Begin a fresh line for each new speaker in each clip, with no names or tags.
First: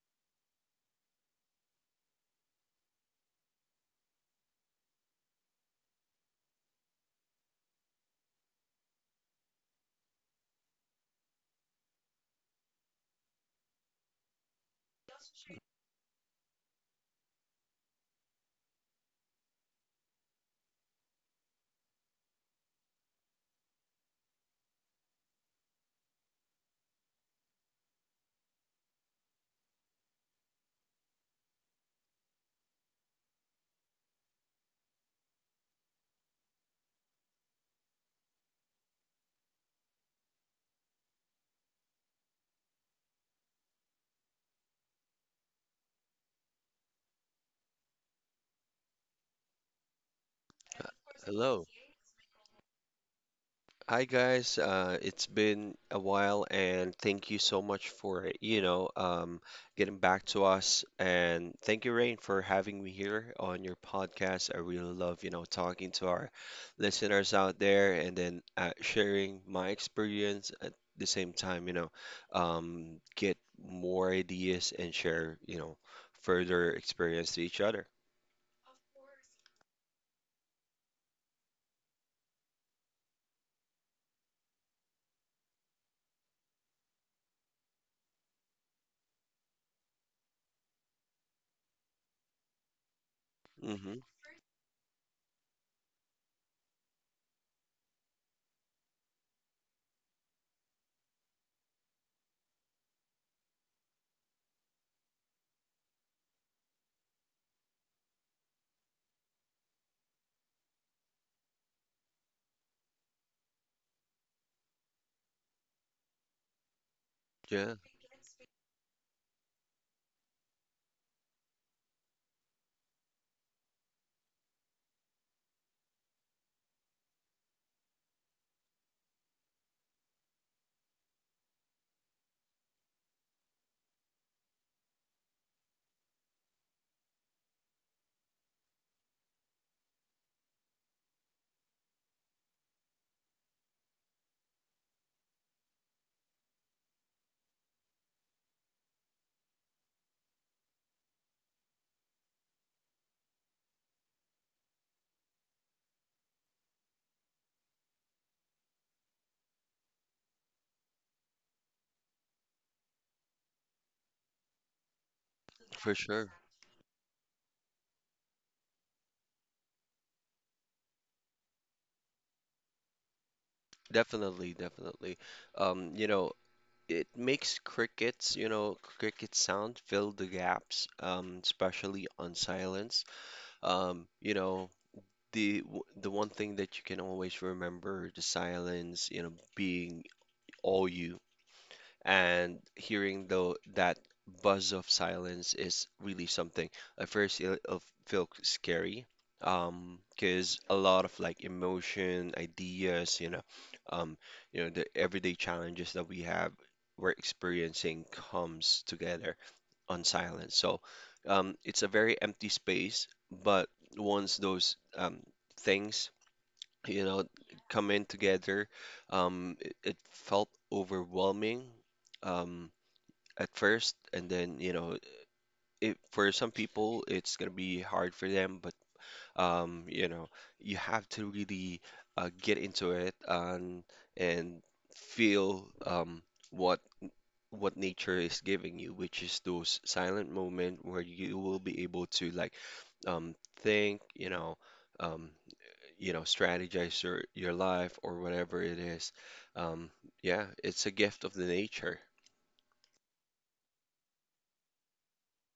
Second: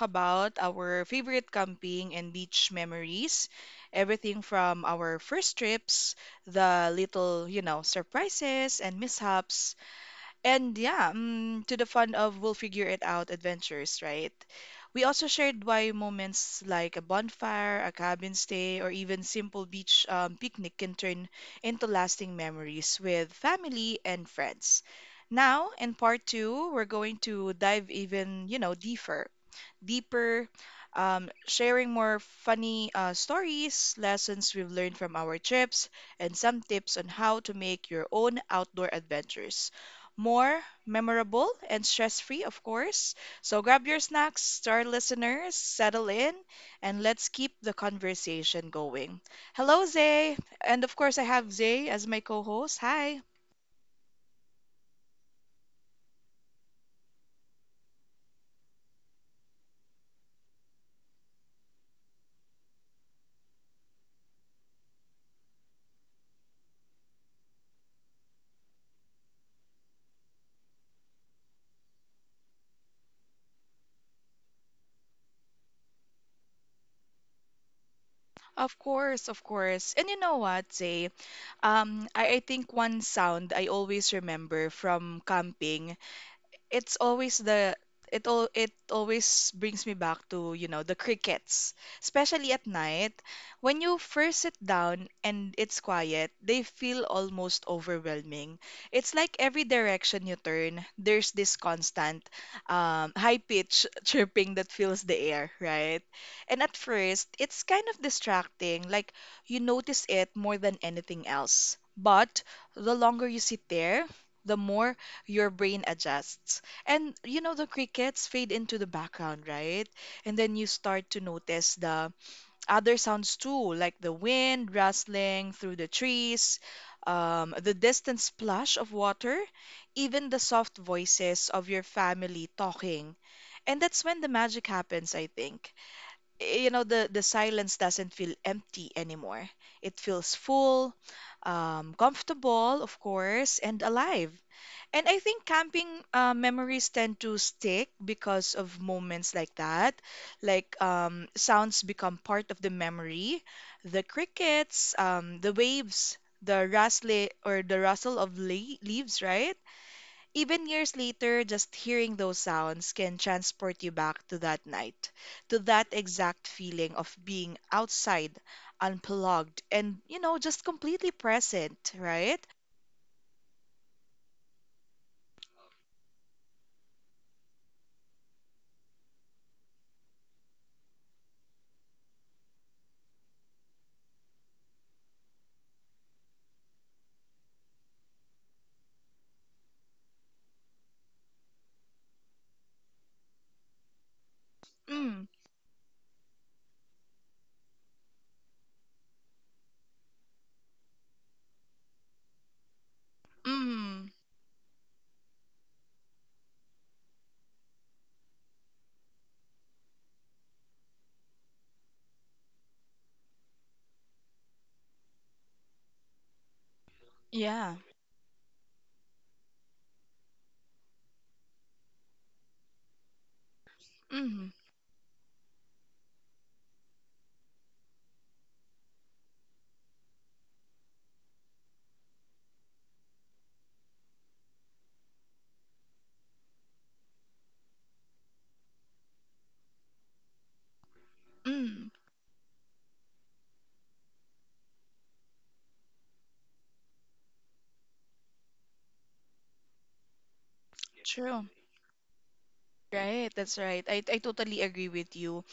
about our favorite camping and beach memories, everything from our first trips, the little surprises and mishaps and yeah, to the fun of we'll figure it out adventures, right? We also shared why moments like a bonfire, a cabin stay, or even simple beach picnic can turn into lasting memories with family and friends. Now, in part two, we're going to dive even deeper, sharing more funny stories, lessons we've learned from our trips, and some tips on how to make your own outdoor adventures more memorable and stress free, of course. So grab your snacks, to listeners, settle in, and let's keep the conversation going. Hello, Zay. And of course, I have
Hello.
Zay as my co host. Hi.
Hi guys. It's been a while and thank you so much for, you know, getting back to us, and thank you Rain for having me here on your podcast. I really love, you know, talking to our listeners out there, and then sharing my experience at the same time, you know, get more ideas and share, you know, further experience to each other.
Of course, of course. And you know what, Zay? I think one sound I always remember from camping it's always the it all it always brings me back to the crickets, especially at night. When
Mm-hmm.
you first sit down and it's quiet, they feel almost overwhelming. It's like every direction you turn, there's this constant high pitch chirping that fills the air, right? And at first, it's kind of distracting, like you notice it more than anything else. But the longer you sit there, the more your brain adjusts. And the
Yeah,
crickets fade into the background, right? And then you start to notice the other sounds too, like the wind rustling through the trees, the distant splash of water, even the soft voices of your family talking. And that's when the magic happens, I think. You know, the silence doesn't feel empty anymore. It feels full, comfortable, of course, and alive. And I think camping memories tend to stick because of moments like that. Like sounds become part of the memory. The crickets, the waves, the rustle or the rustle of le leaves, right? Even years later, just hearing those sounds can transport you back to that night, to that
for sure.
exact feeling of being outside, unplugged, and just completely present, right?
Definitely, definitely. You know, it makes crickets, you know, cricket sound fill the gaps, especially on silence. You know, the one thing that you can always remember, the silence, you know, being all you and hearing though that buzz of
Mm,
silence is really something. At first, it'll feel scary, because a lot of like emotion, ideas,
mm,
um, you know, the everyday challenges that we have, we're experiencing comes together on silence. So, it's a very empty space, but once those things, you know,
yeah.
come in together. It, it felt overwhelming um, at first, and
Mm,
then you know, it, for some people, it's gonna be hard for them. But you know, you have to really get into it and and feel what what nature is giving you, which is those silent moment where you will be
mm,
able to like um, think, you know. Um, you know, strategize your life or whatever it is. Um, yeah, it's a gift of the
true.
nature
Right, that's right. I totally agree with you.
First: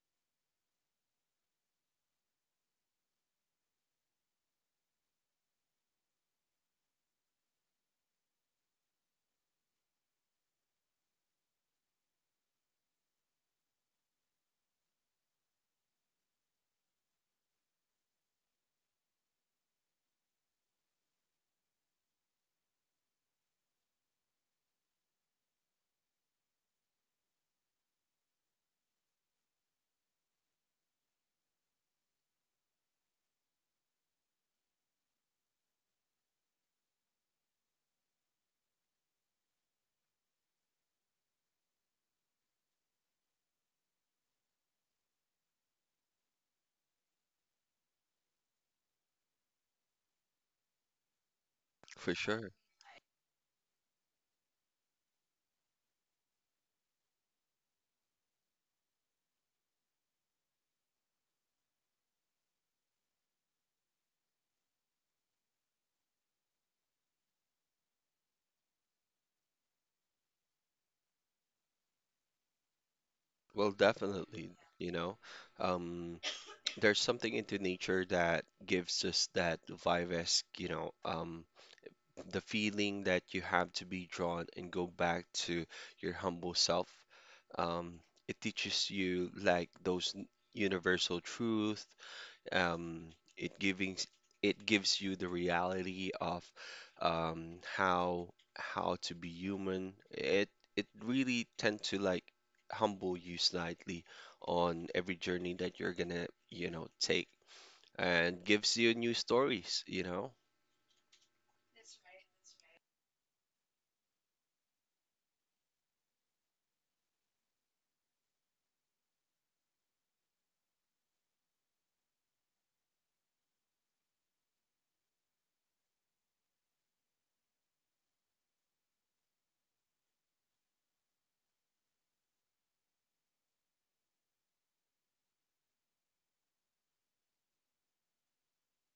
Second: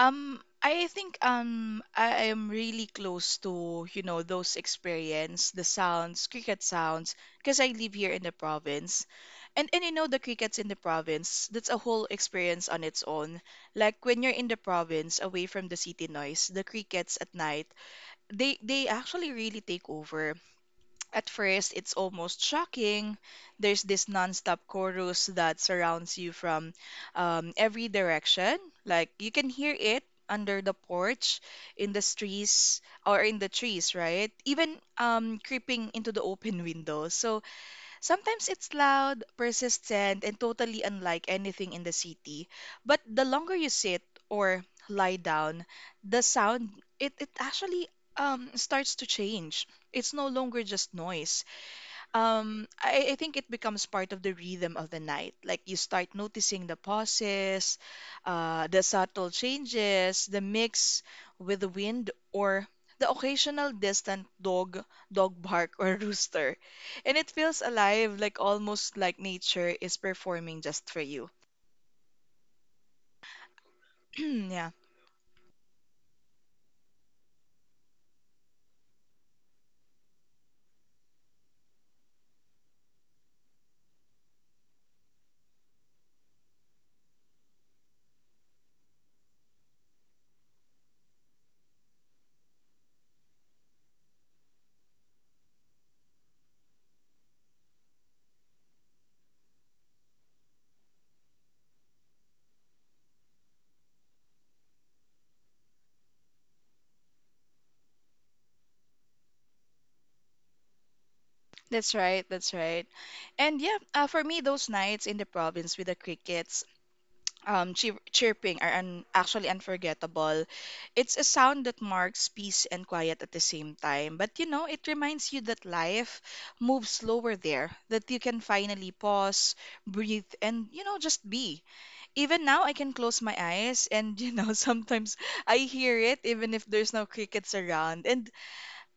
I think I am really close to those experience, the sounds, cricket sounds, because I live here in the province. And you know the crickets in the province, that's a whole experience on its own. Like when you're in the province, away from the city noise, the crickets at night, they actually really take over. At first, it's almost shocking. There's this nonstop chorus that surrounds you from every direction. Like you can hear it under the porch, in the trees, or in the trees, right? Even creeping into the open window. So, sometimes it's loud, persistent, and totally unlike anything in the city. But the longer you sit or lie down, the sound it actually starts to change. It's no longer just noise.
for sure.
I think it becomes part of the rhythm of the night. Like you start noticing the pauses, the subtle changes, the mix with the wind, or the occasional distant dog bark or rooster. And it feels alive, like almost like nature is performing just for you.
Well, definitely,
Yeah,
you know, um, there's something into nature that gives us that vivace, you know, the feeling that you have to be drawn and go back to your humble self. Um, it teaches you like universal truth. Um, it giving it gives you the reality of um, how how to be human. It really tend to like humble you slightly on every journey that you're gonna, you know, take, and gives you new stories, you know?
that's right, that's right. And yeah, for me, those nights in the province with the crickets chirping are actually unforgettable. It's a sound that marks peace and quiet at the same time. But it reminds you that life moves slower there, that you can finally pause, breathe, and just be. Even now, I can close my eyes, and sometimes I hear it, even if there's no crickets around. And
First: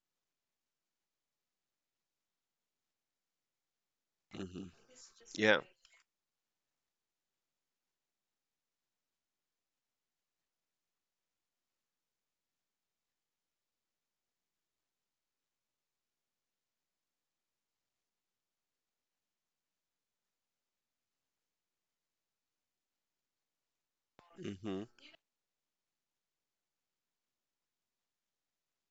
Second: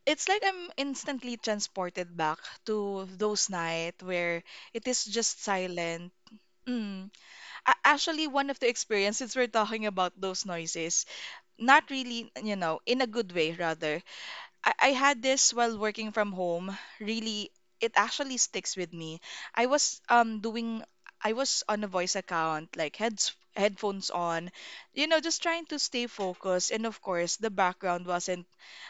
it's like I'm instantly transported back to those nights where
Hmm.
it is just
Yeah.
silent. Mm. Actually, one of the experiences we're talking about, those noises not really, in a good way, rather. I had this while working from home. Really, it actually sticks with me. I was um doing i was on a voice account, like heads headphones on.
Hmm.
Just trying to stay focused, and of course the background wasn't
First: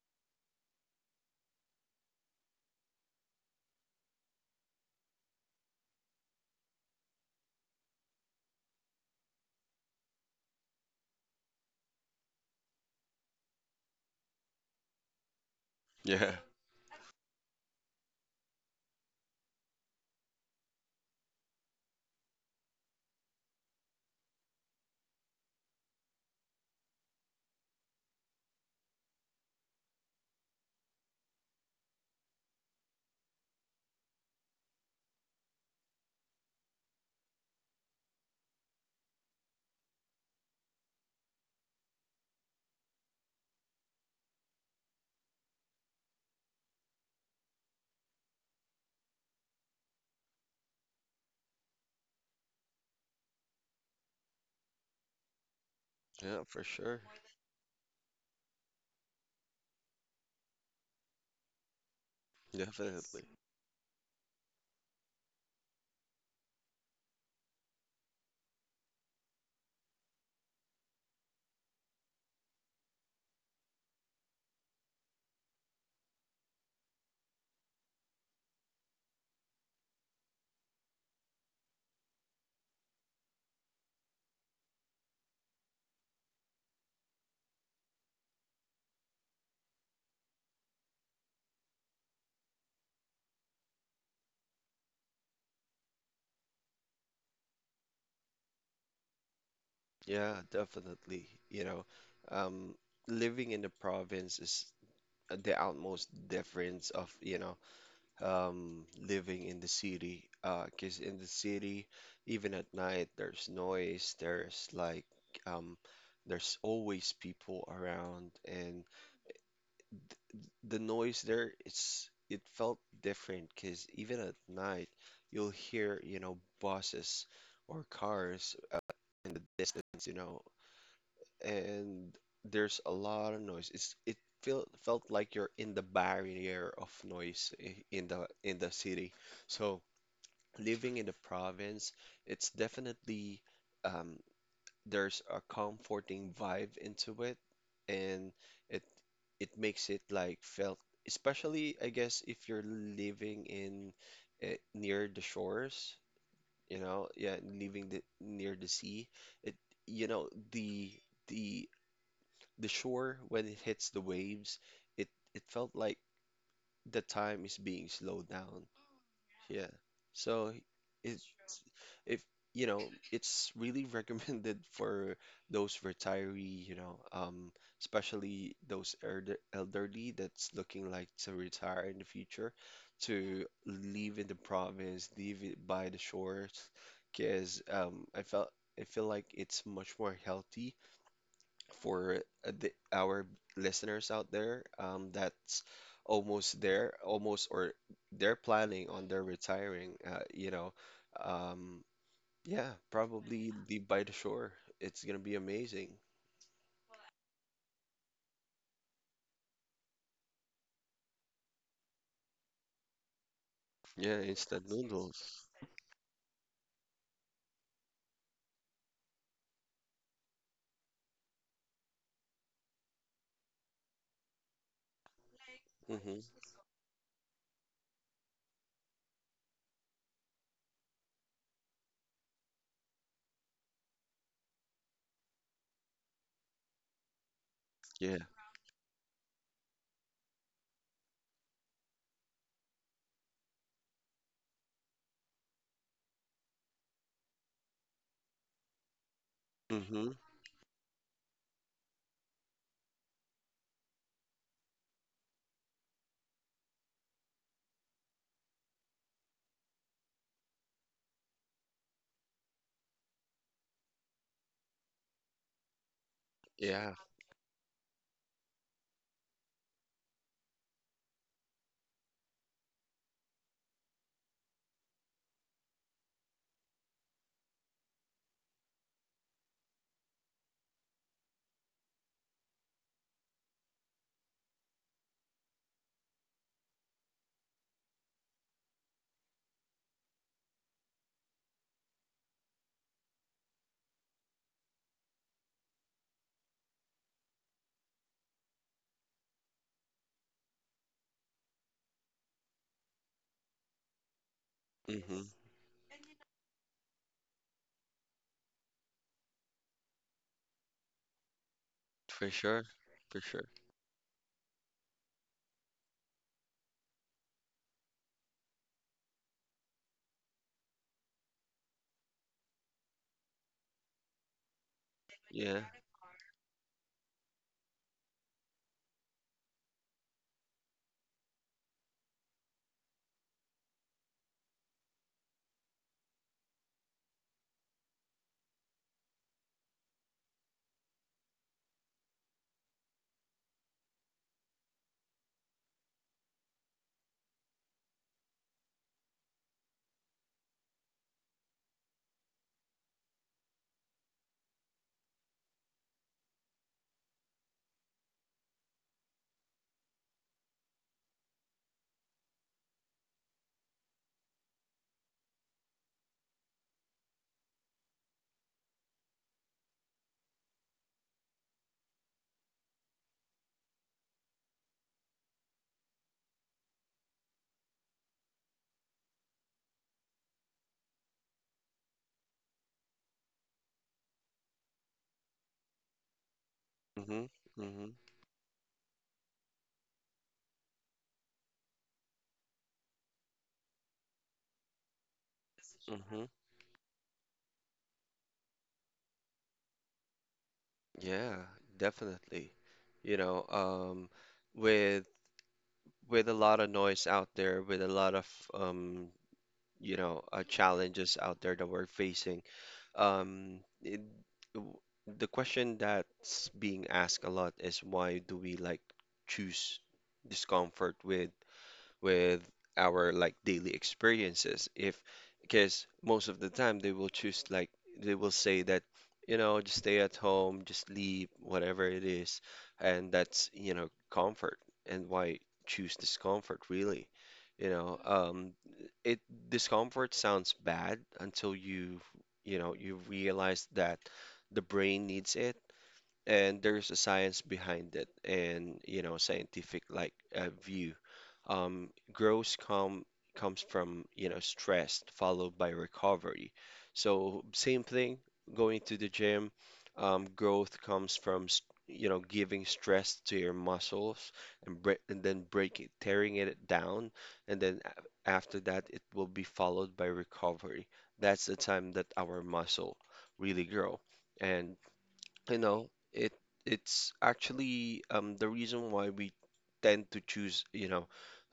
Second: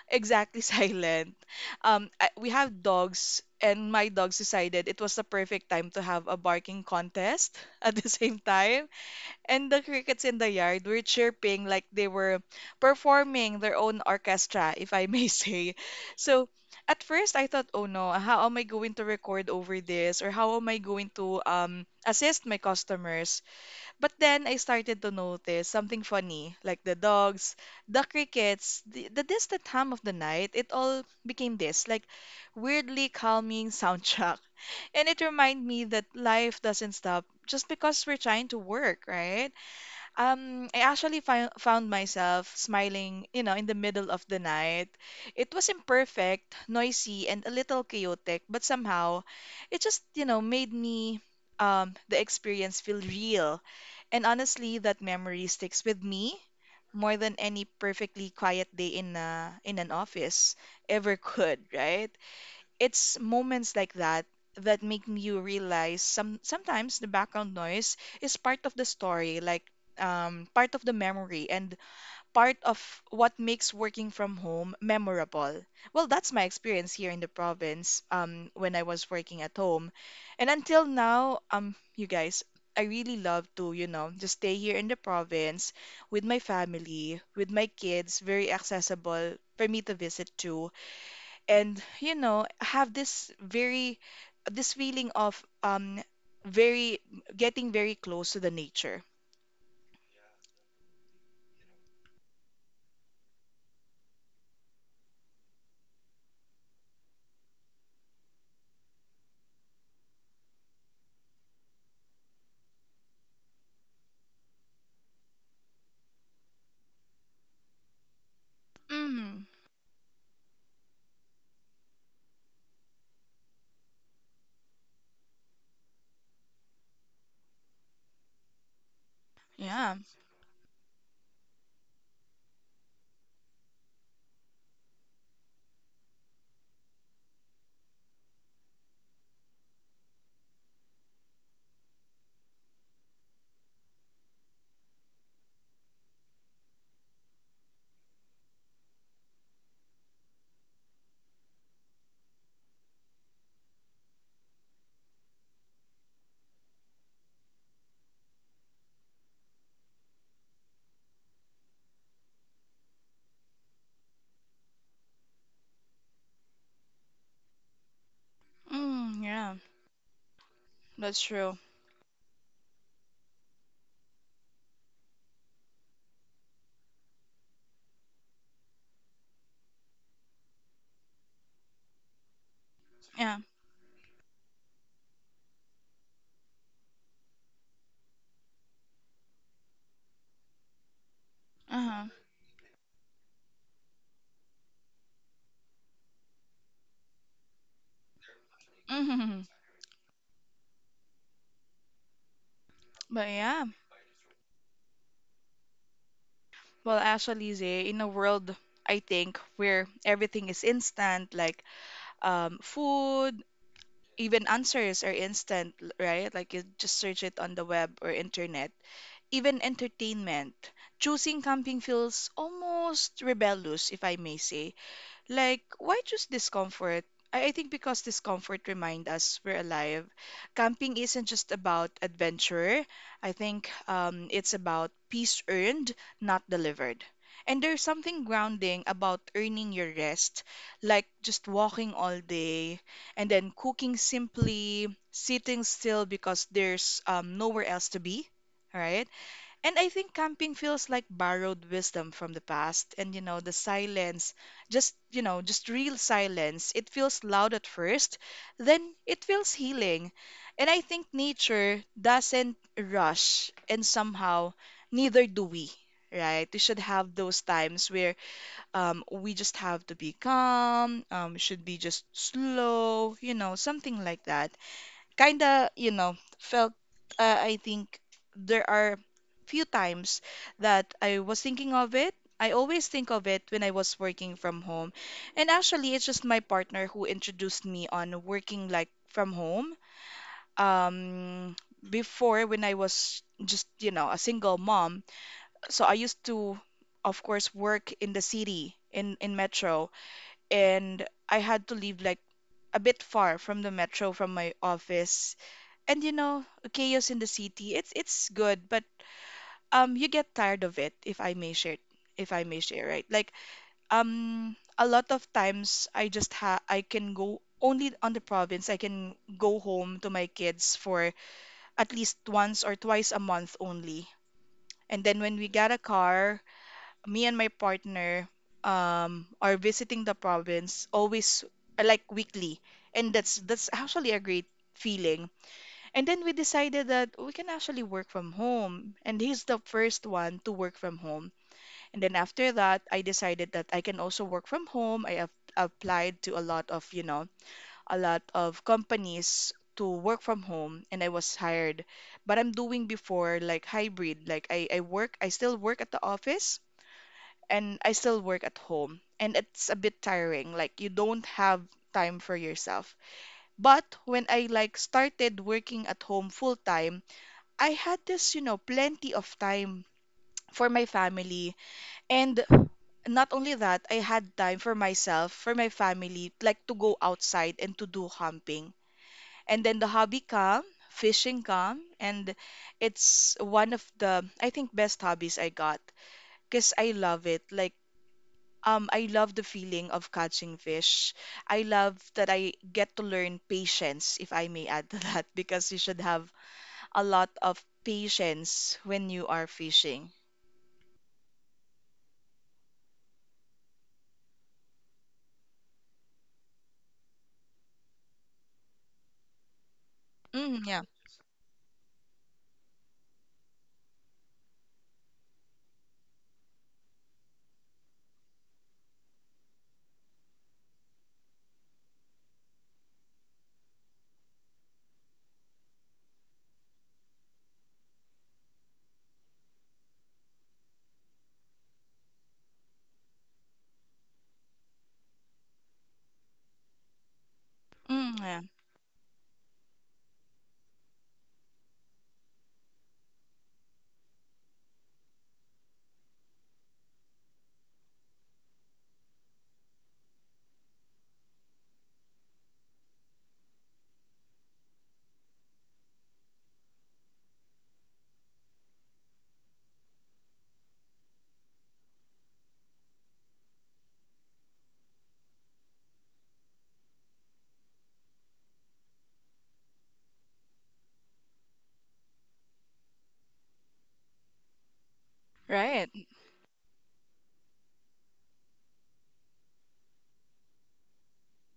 exactly silent. We have dogs and my dogs decided it was the perfect time to have a barking contest at the same time. And the crickets in the yard were chirping like they were performing their own orchestra, if I may say.
Yeah.
So at first I thought, oh no, how am I going to record over this? Or how am I going to assist my customers? But then I started to notice something funny, like the dogs, the crickets, the distant hum of the night. It all became this, like, weirdly calming soundtrack. And it reminded me that life doesn't stop just because we're trying to work, right? I actually found myself smiling, in the middle of the night. It was imperfect, noisy, and a little chaotic, but somehow it just, you know, made me the experience feel real. And honestly, that memory sticks with me
Yeah, for sure.
more than any perfectly quiet day in an office ever could, right? It's
Definitely.
moments like that that make you realize sometimes the background noise is part of the story, like part of the memory and part of what makes working from home memorable. Well, that's my experience here in the province when I was working at home. And until now, you guys, I really love to just stay here in the province with my family, with my kids, very accessible for me to visit too, and have this very, this feeling of very getting very close to the nature.
Yeah, definitely. You know, um, living in the province is the utmost difference of you know living in the city. Because in the city, even at night, there's noise. There's like um, there's always people around, and
Mm,
the noise there it's it felt different. Because even at night, you'll hear you know buses or cars in the
yeah.
distance. You know, and there's a lot of noise. It's it feel, felt like you're in the barrier of noise in the in the city. So living in the province, it's definitely um, there's a comforting vibe into it, and it it makes it like felt, especially I guess if you're living in near the shores, you know, yeah, living the, near the sea, it you know the the shore, when it hits the waves, it it felt like the time is being slowed down.
Mm, yeah.
Yeah. So
That's
it's
true.
if you know, it's really recommended for those retiree, you know, especially those elderly that's looking like to retire in the future,
Yeah.
to live in the province, live it by the shores, because I feel like it's much more healthy
Uh-huh.
for our listeners out there that's almost there, almost or they're planning on their
Hmm.
retiring, you know, um, yeah,
But
probably
yeah.
live by the shore. It's gonna be amazing.
Well, actually, Zay, in a world, I think, where everything is instant, like food,
Yeah,
even
instant
answers are
noodles.
instant, right? Like you just search it on the web or internet. Even entertainment. Choosing camping feels almost rebellious, if I may say. Like, why choose
Mm-hmm.
discomfort? I think because discomfort reminds us we're alive. Camping isn't just about adventure. I think it's about peace earned, not delivered. And there's something
Yeah.
grounding about earning your rest, like just walking all day and then cooking simply, sitting still because there's nowhere else to be, right? And I think
Mm-hmm.
camping feels like borrowed wisdom from the past. And the silence, just real silence. It feels loud at first, then it feels healing. And I think nature doesn't rush, and somehow neither do we, right? We should
Yeah.
have those times where we just have to be calm, should be just slow, something like that kind of, felt, I think there are few times that I was thinking of it. I always think of it when I was working from home. And actually, it's just my partner who introduced me on working like from home. Um, Before, when I was just, a single mom. So I used to, of course, work in the city, in metro, and I had to live like a bit far from the metro from my
Mm-hmm.
office. And you know Chaos in the city, it's good, but you get tired of it, if i may share if
For
i may
sure.
share right?
For
Like,
sure.
a lot of times I just ha I can go only on the province. I can go home to my kids for at least once or twice a month only. And then when we
Yeah.
get a car, me and my partner are visiting the province always, like weekly. And that's actually a great feeling. And then we decided that we can actually work from home. And he's the first one to work from home. And then after that, I decided that I can also work from home. I have applied to a lot of companies to work from home and I was hired. But I'm doing before like hybrid. Like I still work at the office and I still work at home. And it's a bit tiring. Like you don't have time for yourself. But when I like started working at home full time, I had this, plenty of time for my family. And not only that, I had time for myself, for my family, like to go outside and to do camping. And then the hobby come, fishing come, and it's one of the, I think, best hobbies I got because I love
Mm-hmm.
it. Like, I love the feeling of catching fish. I love that I get to learn patience, if I may add to that, because you should
Mm-hmm.
have
Mm-hmm.
a lot of patience when you are fishing.
Yeah, definitely. You know, with with a lot of noise out there, with a lot of um, you know,
Mm, yeah.
challenges out there that we're facing, it, w- the question that's being asked a lot is why do we like choose discomfort with our like daily experiences if because most of the time they will choose like they will say that you know just stay at home, just sleep, whatever it is, and that's you know comfort, and why choose discomfort really, you know
Mm, yeah.
um, it discomfort sounds bad until you know you realize that the brain needs it, and there's a science behind it, and you know scientific like view, growth come comes from you know stress followed by recovery. So same thing, going to the gym, growth comes from s- you know giving stress to your muscles, and then breaking tearing it down, and then after that it will be followed by recovery. That's the time that our muscle really grow. And you
Right.
know, it's actually the reason why we tend to choose, you know,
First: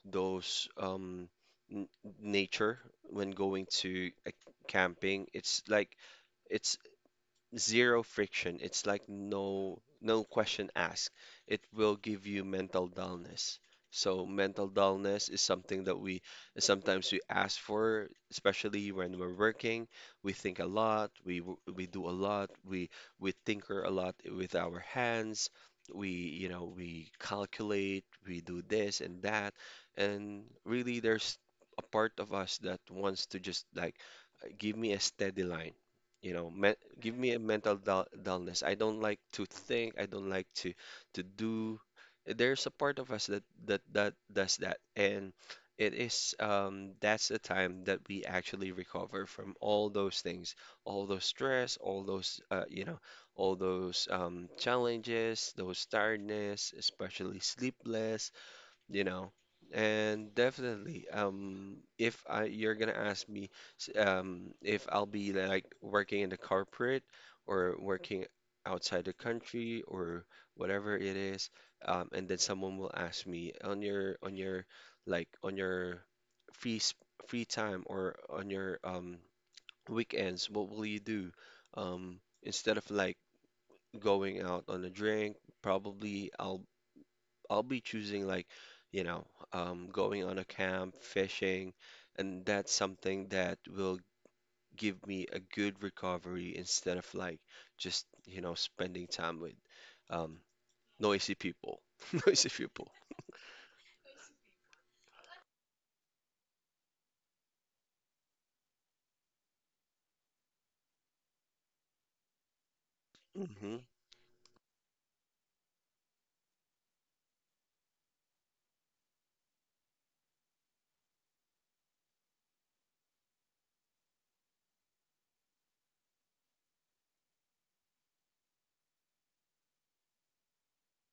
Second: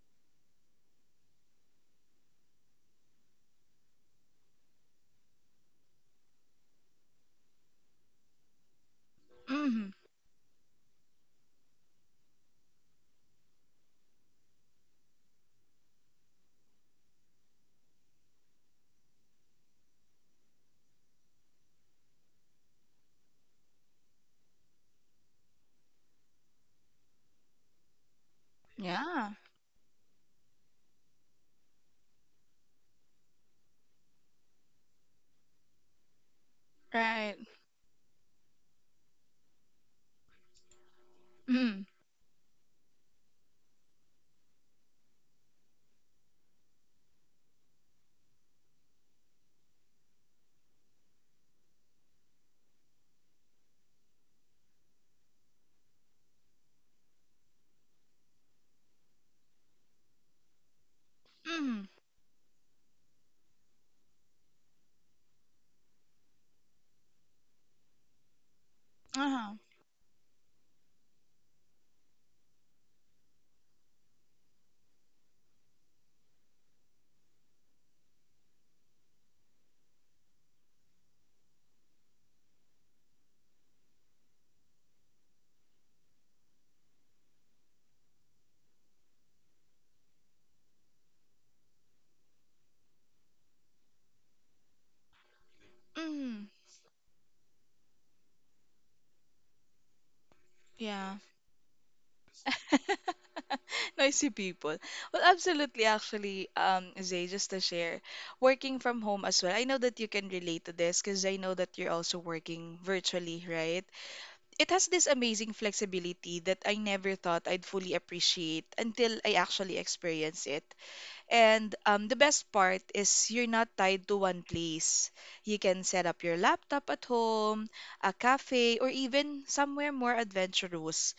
those n nature when going to camping. It's like it's zero friction. It's like
Mm,
no question asked. It will give you mental dullness. So mental dullness is something that we sometimes we ask for, especially when we're working. We think a lot, we do a lot, we tinker a lot with our hands. We, you know, we calculate, we do this and
yeah.
that, and really there's a part of us that wants to just like give me a steady line, you know, me, give me
Right.
a mental dullness, I don't like to think, I don't like to do.
Mm,
There's a part of us that that does that, and it is that's the time that we actually recover from all those things, all those stress, all those you know, all those challenges, those tiredness, especially sleepless, you know. And definitely,
mm,
if I you're gonna ask me, if I'll be like working in the corporate or working outside the
uh-huh.
country or whatever it is, and then someone will ask me on your like on your free s- free time or on your weekends, what will you do? Instead of like going out on a drink, probably I'll be choosing like, you know, going on a camp, fishing, and that's something that will give me a good
Mm,
recovery instead of like just, you know, spending time with um,
yeah.
noisy people. Noisy people.
Noisy people. Well, absolutely, actually, Zay, just to share, working from home as well. I know that you can relate to this because I know that you're also working virtually,
Hmm.
right? It has this amazing flexibility that I never thought I'd fully appreciate until I actually experienced it. And the best part is you're not tied to one place. You can set up your laptop at home, a cafe, or even somewhere more adventurous.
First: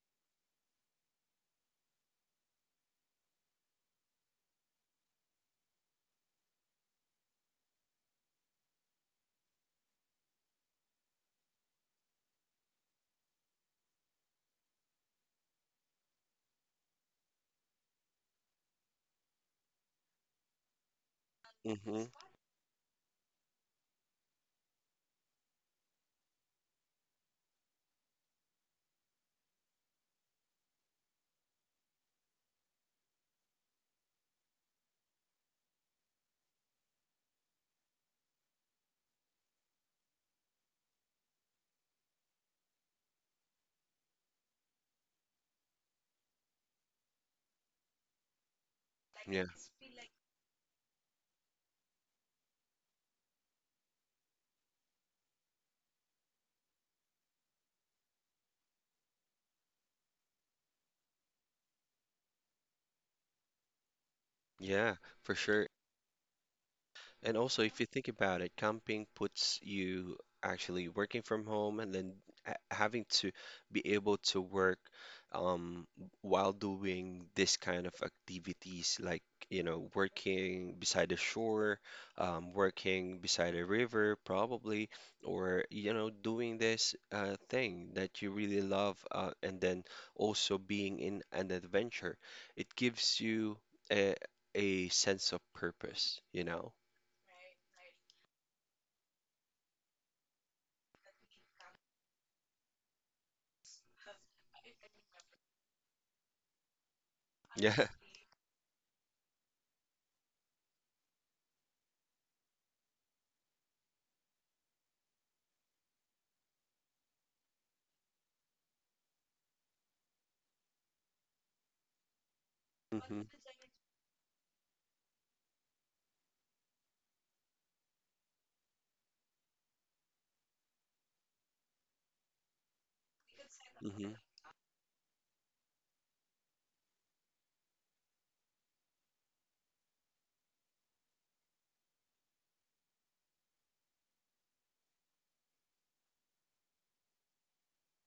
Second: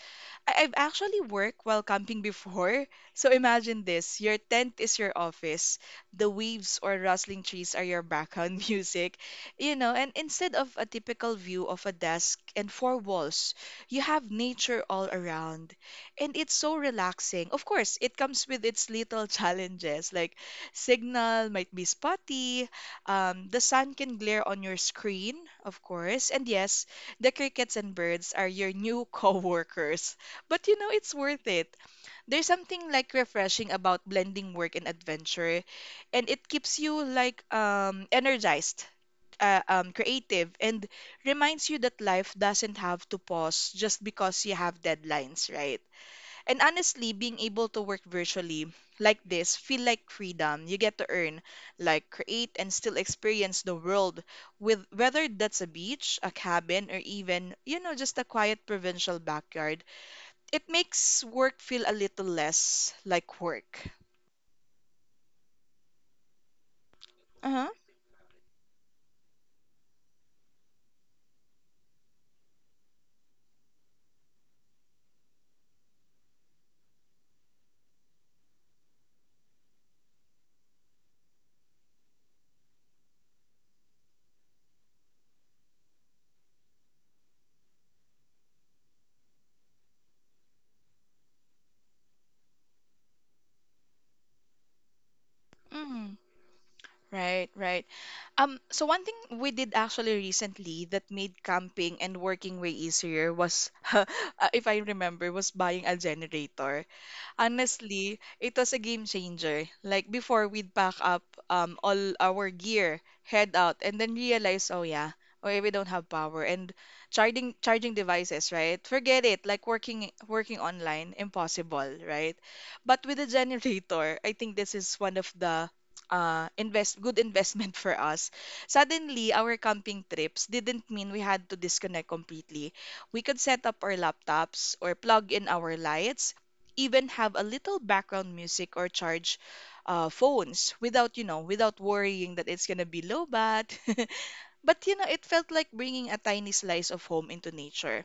I've actually worked while camping before. So imagine this, your tent is your office. The waves or rustling trees are your background music. You know, and instead of a typical view of a desk and four walls, you have nature all around. And it's so relaxing. Of course, it comes with its little challenges, like signal might be
Hmm.
spotty, the sun can glare on your screen, of course, and yes, the crickets and birds are your new coworkers. But you know, it's worth it. There's something like refreshing about blending work and adventure, and it keeps you like energized, creative, and reminds you that life doesn't have to pause just because you have deadlines, right? And honestly, being able to work virtually like
Yeah.
this feel like freedom. You get to earn, like create and still experience the world with whether that's a beach, a cabin, or even, you know, just a quiet provincial backyard it makes work feel a little less like work.
Yeah, for sure. And also,
Uh-huh.
if you think about it, camping puts you actually working from home, and then having to be able to work um, while doing this kind of activities, like, you know, working beside the shore, working beside a river, probably, or, you know, doing this thing that you really love, and then also being in an adventure. It gives you a, a sense of purpose,
Mm.
you know?
Right, right. So one thing we did actually recently that made camping and working way easier was, if I remember, was buying a generator.
Yeah.
Honestly, it was a game changer. Like before, we'd pack up all our gear, head out, and then realize, oh yeah, okay, we don't have power and charging devices, right? Forget it. Like working online, impossible, right? But with
Mm-hmm.
a generator, I think this is one of the invest good investment for us. Suddenly, our camping trips didn't mean we had to disconnect completely, we could set up our
Mm-hmm.
laptops or plug in our lights, even have a little background music or charge phones without, you know, without worrying that it's going to be low bat. But, you know, it felt like bringing a tiny slice of home into nature.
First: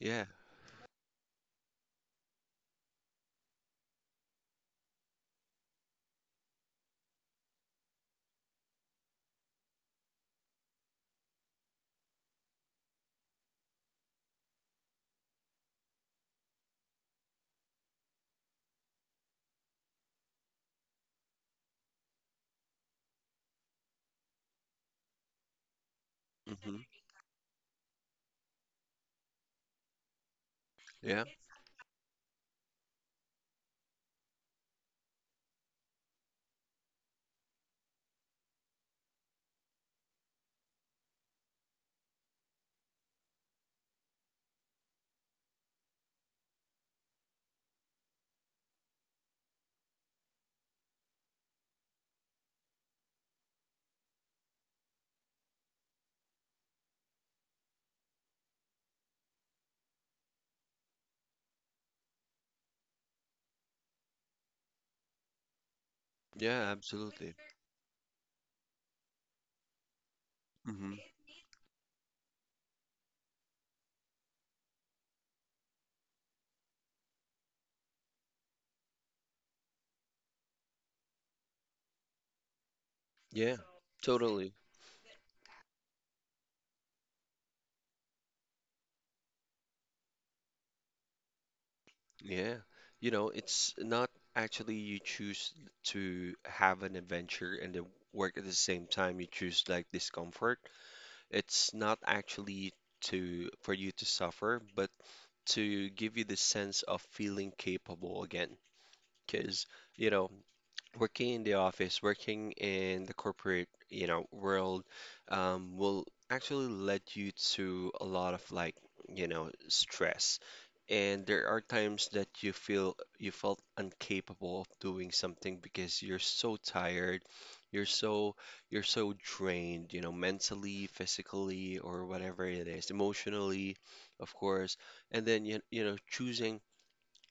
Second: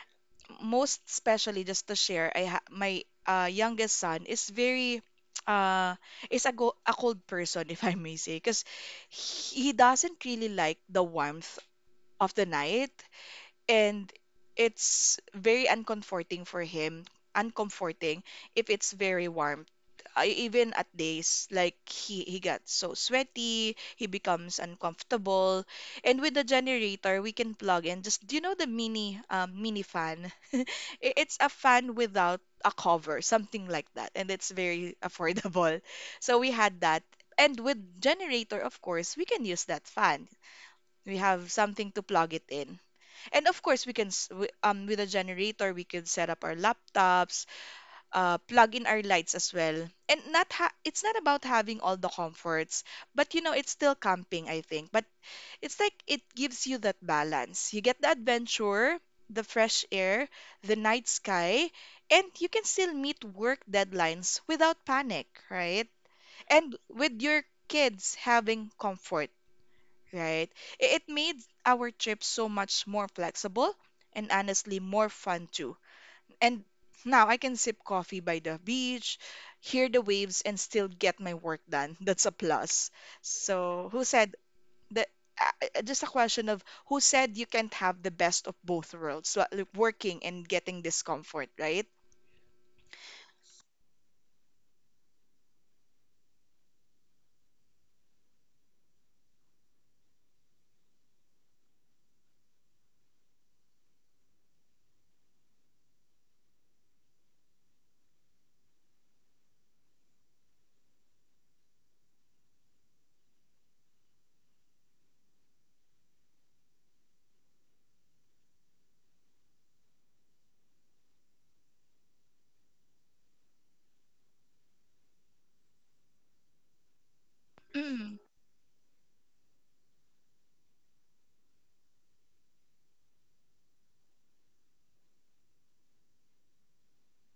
Yeah.
Most especially, just to share, my youngest son is very. Uh, is a, a cold person if I may say because he doesn't really like the warmth of the night and it's very uncomforting for him, uncomforting if it's very warm. I, even at days like he got so sweaty he becomes uncomfortable, and with the
Mm-hmm.
generator we can plug in, just do you know the mini mini fan.
Yeah.
It's a fan without a cover, something like that, and it's very affordable. So we had that, and with generator of course we can use that fan, we have something to plug it in. And of course, we can s- w- with a generator we could set up our laptops, plug in our lights as well. And not ha- it's not about having all the comforts, but you know it's still camping, I think. But it's like it gives you that balance. You get the adventure, the fresh air, the night sky, and you can still meet work deadlines without panic, right?
Yeah,
And with
absolutely.
your kids having comfort, right?
Mm-hmm.
It made our trip so much more flexible and honestly more fun too. And now I can sip coffee by the beach, hear the waves, and still get my work done. That's a plus.
Yeah,
So, who said
totally.
that? Just a question of who said you can't have the best of both worlds, so, like working and getting discomfort, right?
Yeah. You know, it's not actually you choose to have an adventure and then work at the same time you choose like discomfort. It's not actually to for you to suffer, but to give you the sense of feeling capable again. Because, you know, working in the office, working in the corporate, you know, world, will actually lead you to a lot of like, you know, stress. And there are times that you felt incapable of doing something because you're so tired, you're
Mm,
so you're so drained, you know, mentally, physically, or whatever it is, emotionally, of course. And then you know, choosing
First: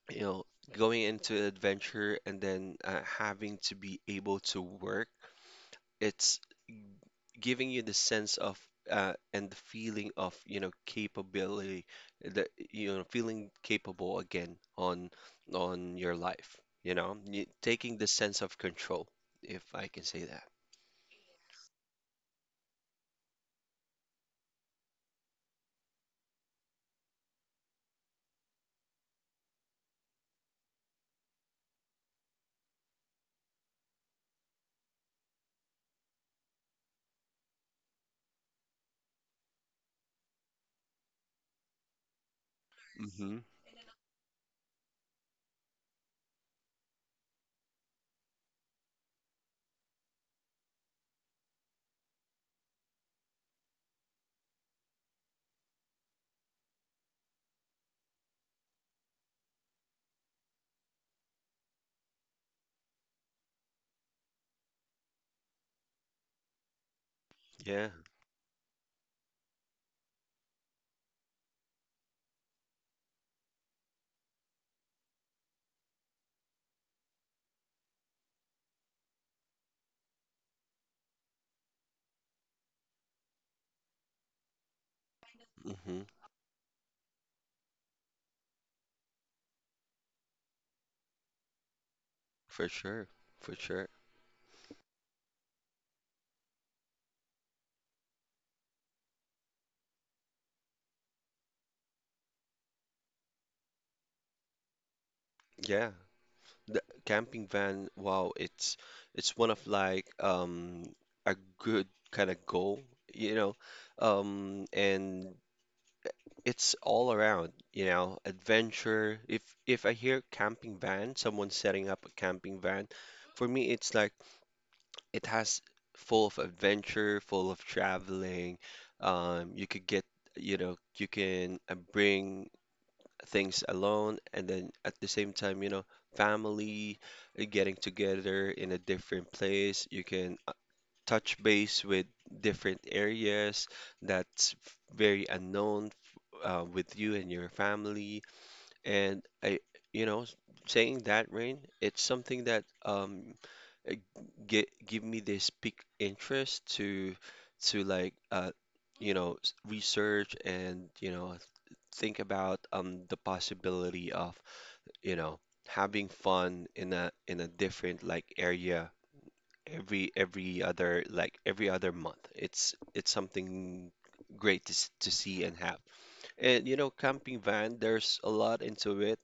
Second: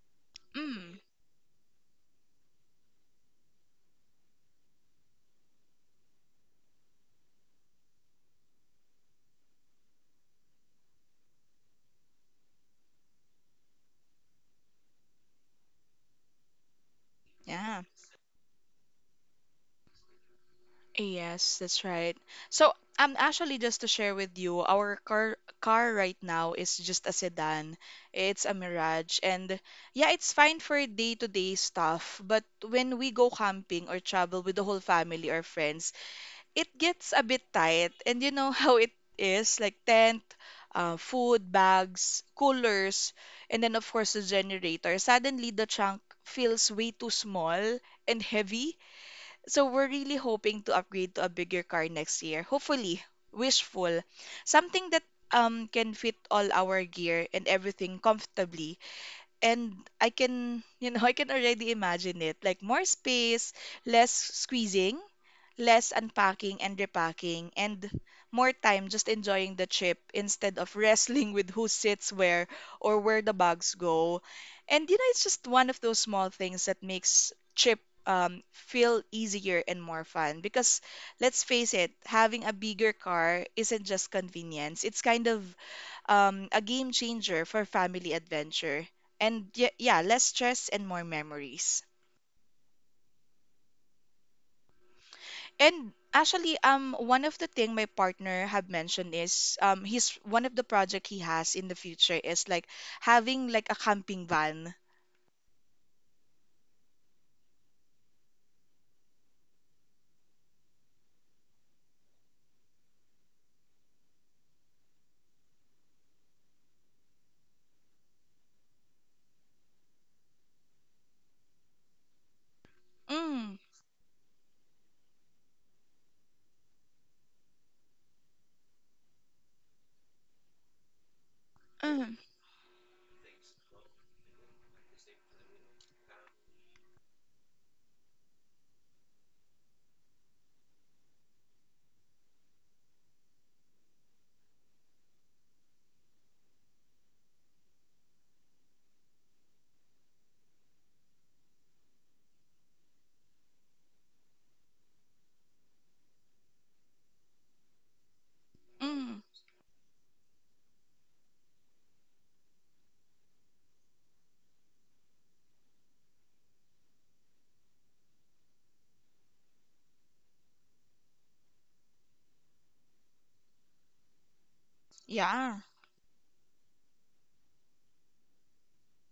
you know,
mm,
going into an adventure and then having to be able to work, it's giving you the sense of and the feeling of, you know, capability, that you know, feeling capable again on your life, you know,
yeah.
taking the sense of control, if I can say that.
Yes, that's right. So, actually, just to share with you, our car right now is just a sedan. It's a Mirage, and yeah, it's fine for day-to-day stuff. But when we go camping or travel with the whole family or friends, it gets a bit tight. And you know how it is, like tent, food, bags, coolers,
Hmm.
and then of course the generator. Suddenly, the trunk feels way too small and heavy, so we're really hoping to upgrade to a bigger car next year. Hopefully, wishful. Something that can fit all our gear and everything comfortably. And I can, you know, I can already imagine it. Like more space, less squeezing, less unpacking and repacking
Yeah.
and more time just enjoying the trip instead of wrestling with who sits where or where the bags go. And you know, it's just one of those small things that makes trip feel easier and more fun, because let's face it, having a bigger car isn't just convenience. It's kind of
Hmm.
a game changer for family adventure. And yeah, yeah, less stress and more memories.
For sure. For sure.
And actually, one of the thing my partner had mentioned is he's one of the project he has in the future is like having like a camping van.
Yeah. The camping van, wow, it's one of like a good kind of goal, you know. Um, and it's all around, you know, adventure. If I hear camping van, someone setting up a camping van, for
Mm,
me it's like it has full of adventure, full of traveling. Um, you could get, you know, you can
mm,
bring things alone, and then at the same time you know family getting together in a different place. You can touch base with different areas that's very unknown with you and your family, and I, you know, saying that, Rain, it's something that uh, get give me this peak interest to like you
mm,
know research, and you know think about the possibility of you know having fun in a different like area every other like every other month. It's something great to to see and
yeah.
have. And you know, camping van, there's a lot into it.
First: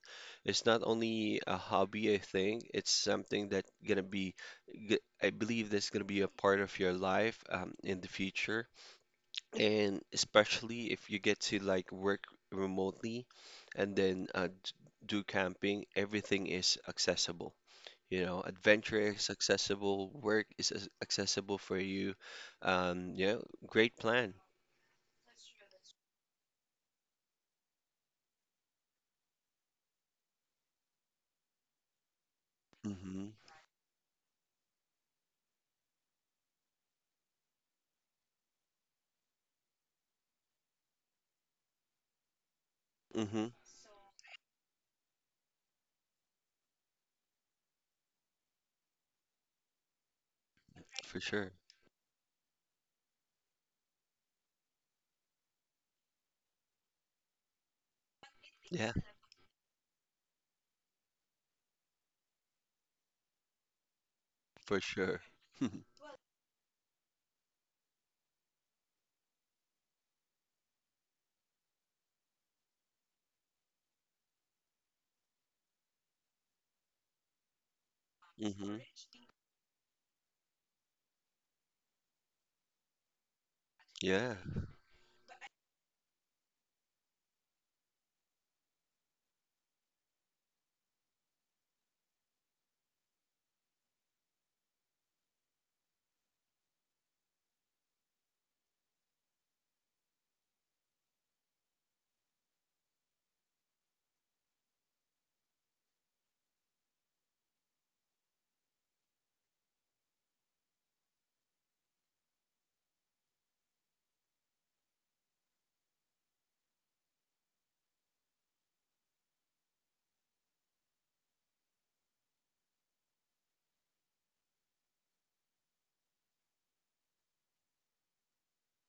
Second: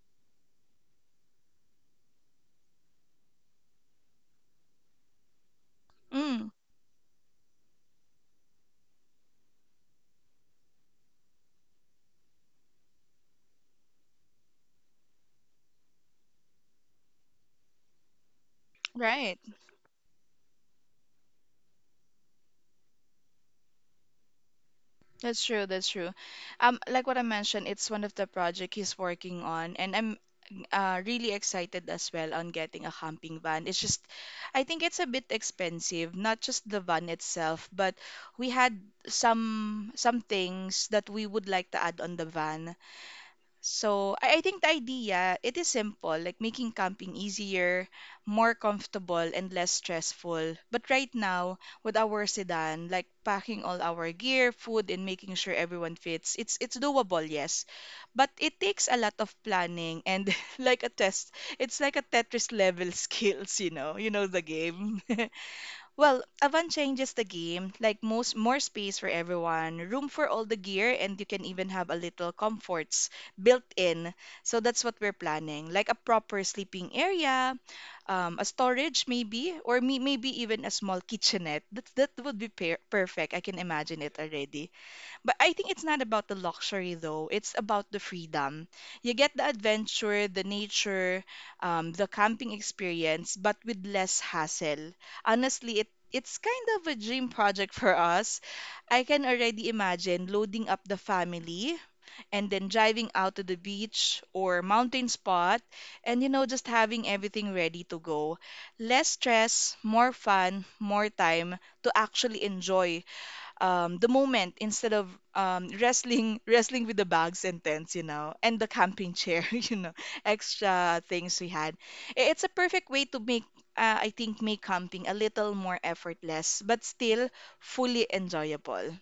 It's not only a hobby, I think. It's something that gonna be, I believe that's gonna be a
Mm,
part of your life in the future. And especially if you get to like work remotely, and then do camping, everything is accessible. You know, adventure is
right.
accessible, work is accessible for you. Um, yeah, Great plan.
That's true. That's true. Like what I mentioned, it's one of the project he's working on, and I'm really excited as well on getting a
hmm
camping van. It's just, I think it's a bit expensive, not just the van itself, but we had some things that we would like to add on the van.
hmm
So I think the idea, it is simple, like making camping easier, more comfortable, and less stressful. But right
For sure.
now, with our sedan, like packing all our gear, food, and making sure everyone fits, it's doable, yes. But it takes
Yeah,
a lot of planning and like a test. It's like a Tetris level skills, you know. You know the
for
game.
sure.
Well, Avant changes the game, like most more space for everyone, room for all the gear, and you can even have a little comforts built in. So that's what we're planning, like a proper sleeping area, a
hmm
storage maybe, or maybe even a small kitchenette. That would be perfect. I can imagine it
Yeah,
already. But I think it's not about the luxury though. It's about the freedom. You get the adventure, the nature, the camping experience, but with less hassle. Honestly, it it's kind of a dream project for us. I can already imagine loading up the family and then driving out to the beach or mountain spot and you know just having everything ready to go. Less stress, more fun, more time to actually enjoy the moment instead of wrestling wrestling with the bags and tents, you know, and the camping chair, you know, extra things we had. It's a perfect way to make I think make camping a little more effortless, but still fully enjoyable.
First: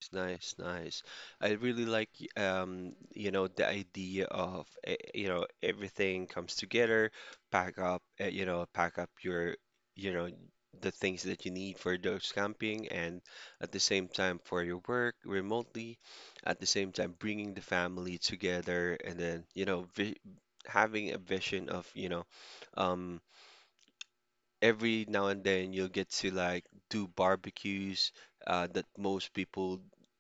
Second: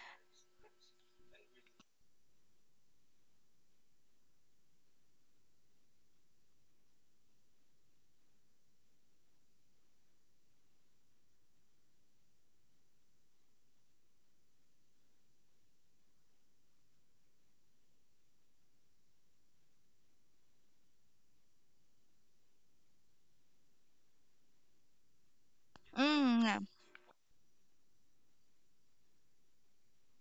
it's nice, nice. I really like the idea of everything comes together, pack up, pack up you know, the things that you need for those camping, and at the same time for your work remotely, at the same time bringing the family together, and then, you know, vi having a vision of, you know, um, every now and then you'll get to
Mm, yeah.
like do barbecues that most people,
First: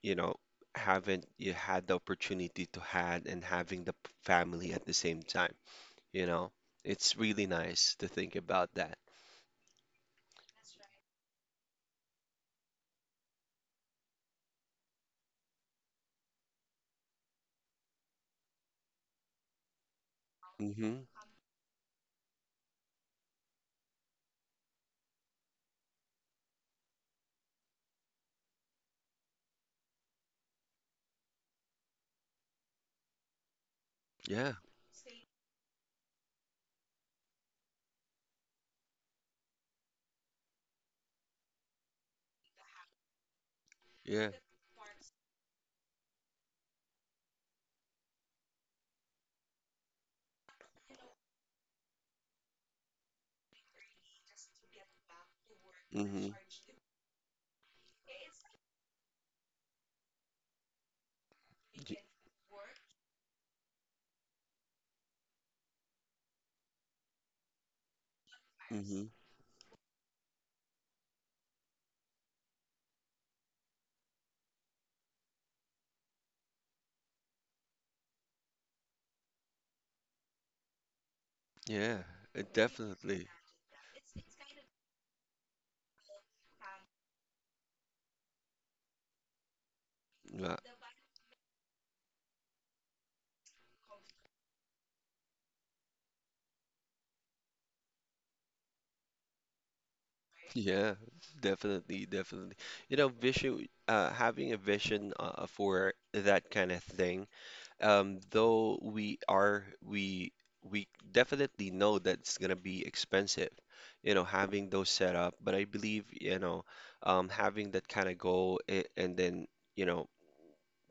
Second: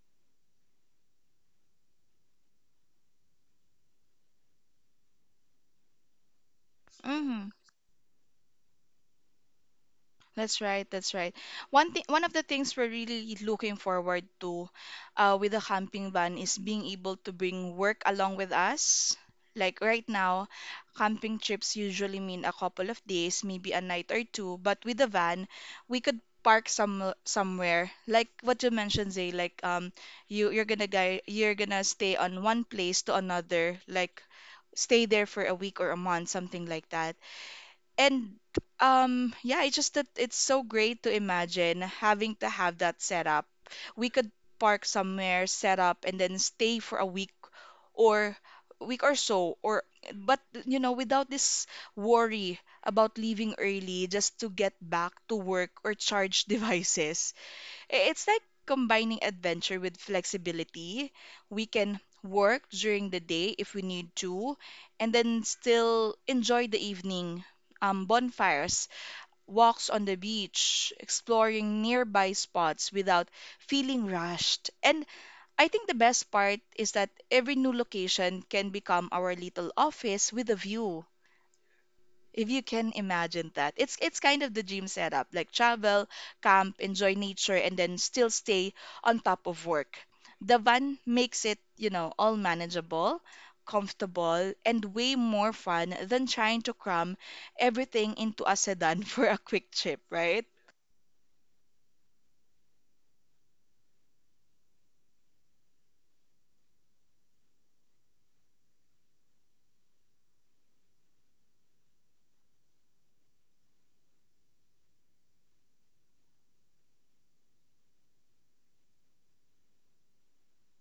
you know, haven't you had the opportunity to had, and having the family at the same time, you know. It's
Mm-hmm.
really nice to think about that.
That's right. That's right. One thing, one of the things we're really looking forward to, with the camping van is being able to bring work along with us. Like right now,
Mm-hmm.
camping trips usually mean a couple of days, maybe a night or two. But with the van, we could park somewhere. Like what you mentioned, Zay. Like you're gonna stay on one place to another. Like
Yeah.
stay there for a week or a month, something like that. And yeah, it's just that it's so great to imagine having to have that set up. We
Yeah.
could park somewhere, set up, and then stay for a week or week or so or, but you know, without this worry about leaving early just to get back to work or
Mm-hmm.
charge devices. It's like combining adventure with flexibility. We can work during the day if we need to, and then still enjoy the evening. Bonfires,
Mm-hmm.
walks on the beach, exploring nearby spots without feeling rushed. And I think the best part is that every new location can become our little office with a view.
Yeah,
If you can
definitely.
imagine that, it's kind of the dream setup, like travel, camp, enjoy nature, and then still stay on top of work.
Yeah,
The van makes it, you know, all manageable, comfortable, and way more fun than trying to cram everything into a sedan for a quick trip, right?
yeah, definitely, definitely. You know, vision, having a vision for that kind of thing, though we are we definitely know that's gonna be expensive, you know, having those set up. But I believe, you know, having that kind of goal, and then, you know,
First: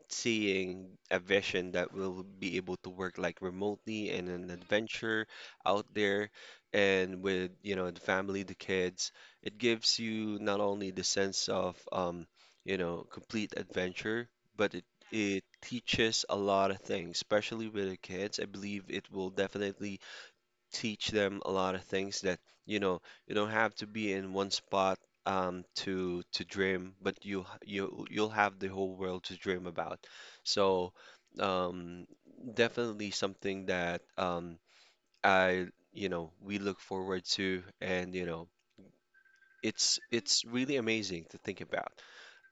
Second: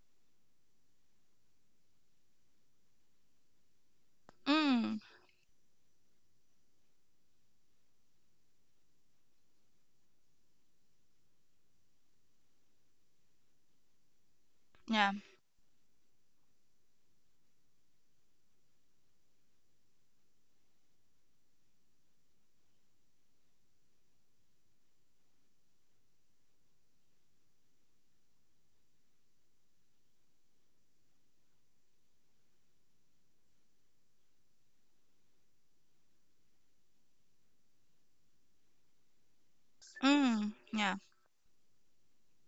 seeing a vision that will be able to work like remotely and an
Mm,
adventure out there, and with, you know, the family, the kids, it gives you not only the sense of you know, complete adventure, but it
yeah.
it teaches a lot of things, especially with the kids. I believe it will definitely teach them a lot of things that, you know, you don't have to be in one spot to dream, but you you'll have the whole world to dream about. So, um, definitely something that I, you know, we look forward to, and you know, it's
Mm,
really
yeah.
amazing to think about.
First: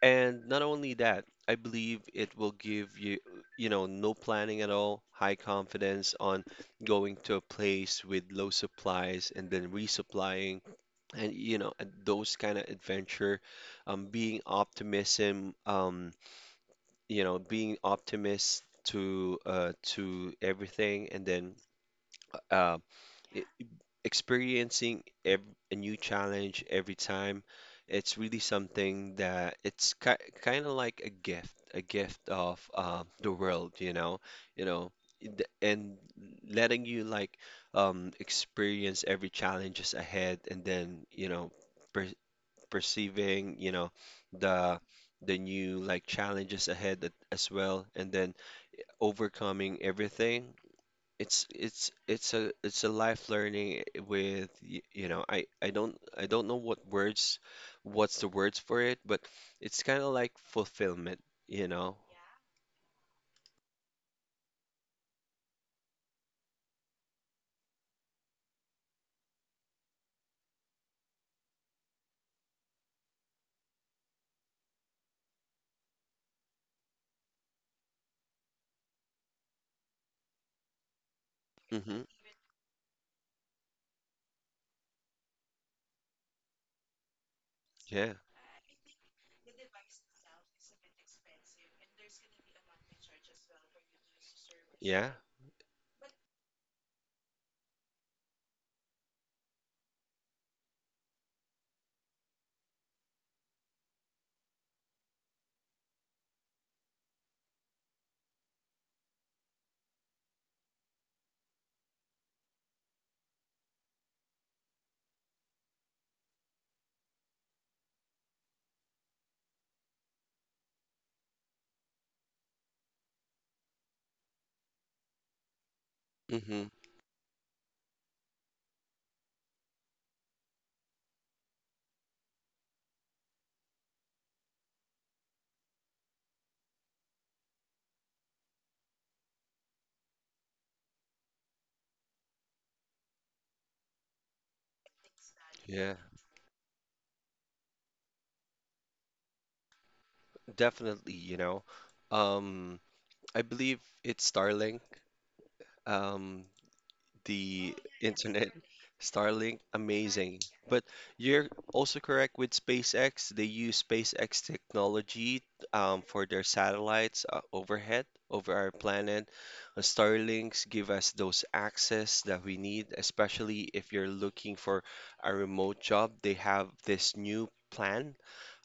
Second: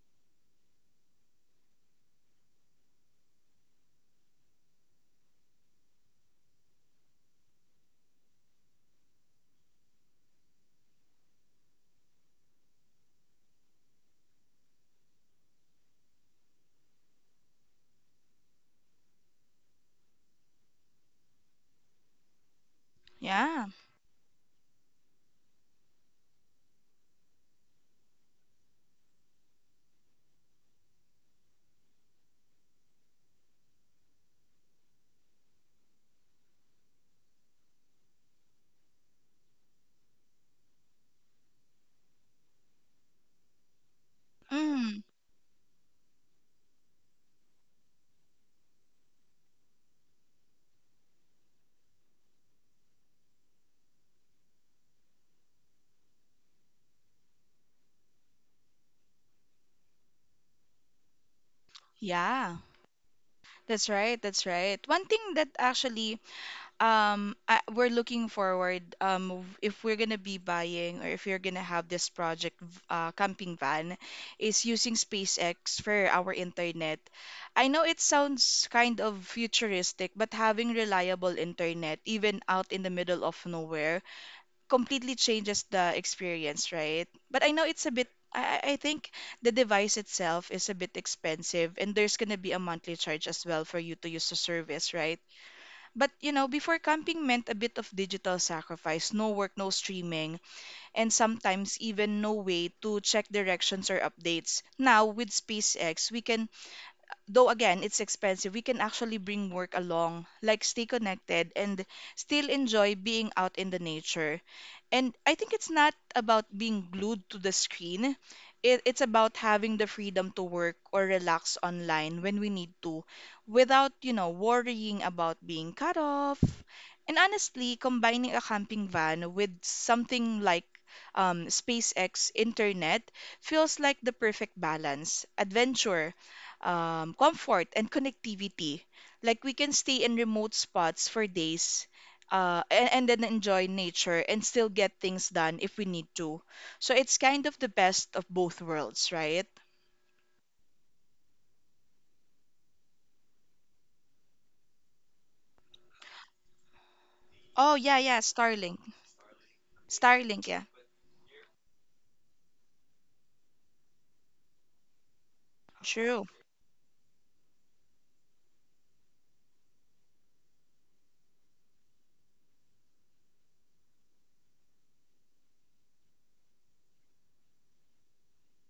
And not only that, I believe it will give you, you know, no planning at all, high confidence on going to a place with low supplies and then resupplying, and you know, and those kind of adventure, being optimism, you know, being optimist to everything, and then uh
Yeah.
experiencing a new challenge every time. It's really something that it's ki kind of like a gift of the world, you know, and letting you like experience every challenges ahead, and then you know, per perceiving, you know, the
Mm,
the new like challenges ahead, that, as well, and then overcoming everything. It's a life learning with you know, I don't know what words, what's the words for it, but it's kind of like fulfillment, you know.
yeah. That's right. That's right. One thing that actually I, we're looking forward. If we're gonna be buying or if you're gonna have this project, camping van, is using SpaceX for our internet. I know it sounds kind of futuristic, but having reliable internet,
hmm
even out in the middle of nowhere, completely changes the experience, right? But I know it's a bit.
yeah
I think the device itself is a bit expensive, and there's gonna be a monthly charge as well for you to use the service,
yeah
right? But you know, before camping meant a bit of digital sacrifice, no work, no streaming, and sometimes even no way to check directions or updates. Now with SpaceX, we can, though again it's expensive, we can actually bring work along, like stay connected and still enjoy being out in the nature. And I think it's not about being glued to the screen. It's about having the freedom to work or relax online when we need to without, worrying about being cut off.
hmm
And honestly, combining a camping van with something like SpaceX internet feels like the perfect balance, adventure, comfort, and connectivity. Like we can stay in remote spots for days and then enjoy nature and still get things done if we
yeah,
need to. So it's kind of the best of both worlds, right?
definitely, you know, um I believe it's Starlink, um
Oh
the
yeah, yeah,
internet,
Starlink.
Starlink,
Starlink,
amazing.
yeah.
But you're also correct with SpaceX. They use SpaceX technology
True.
for their satellites, overhead over our planet. Starlinks give us those access that we need, especially if you're looking for a remote job. They have this new plan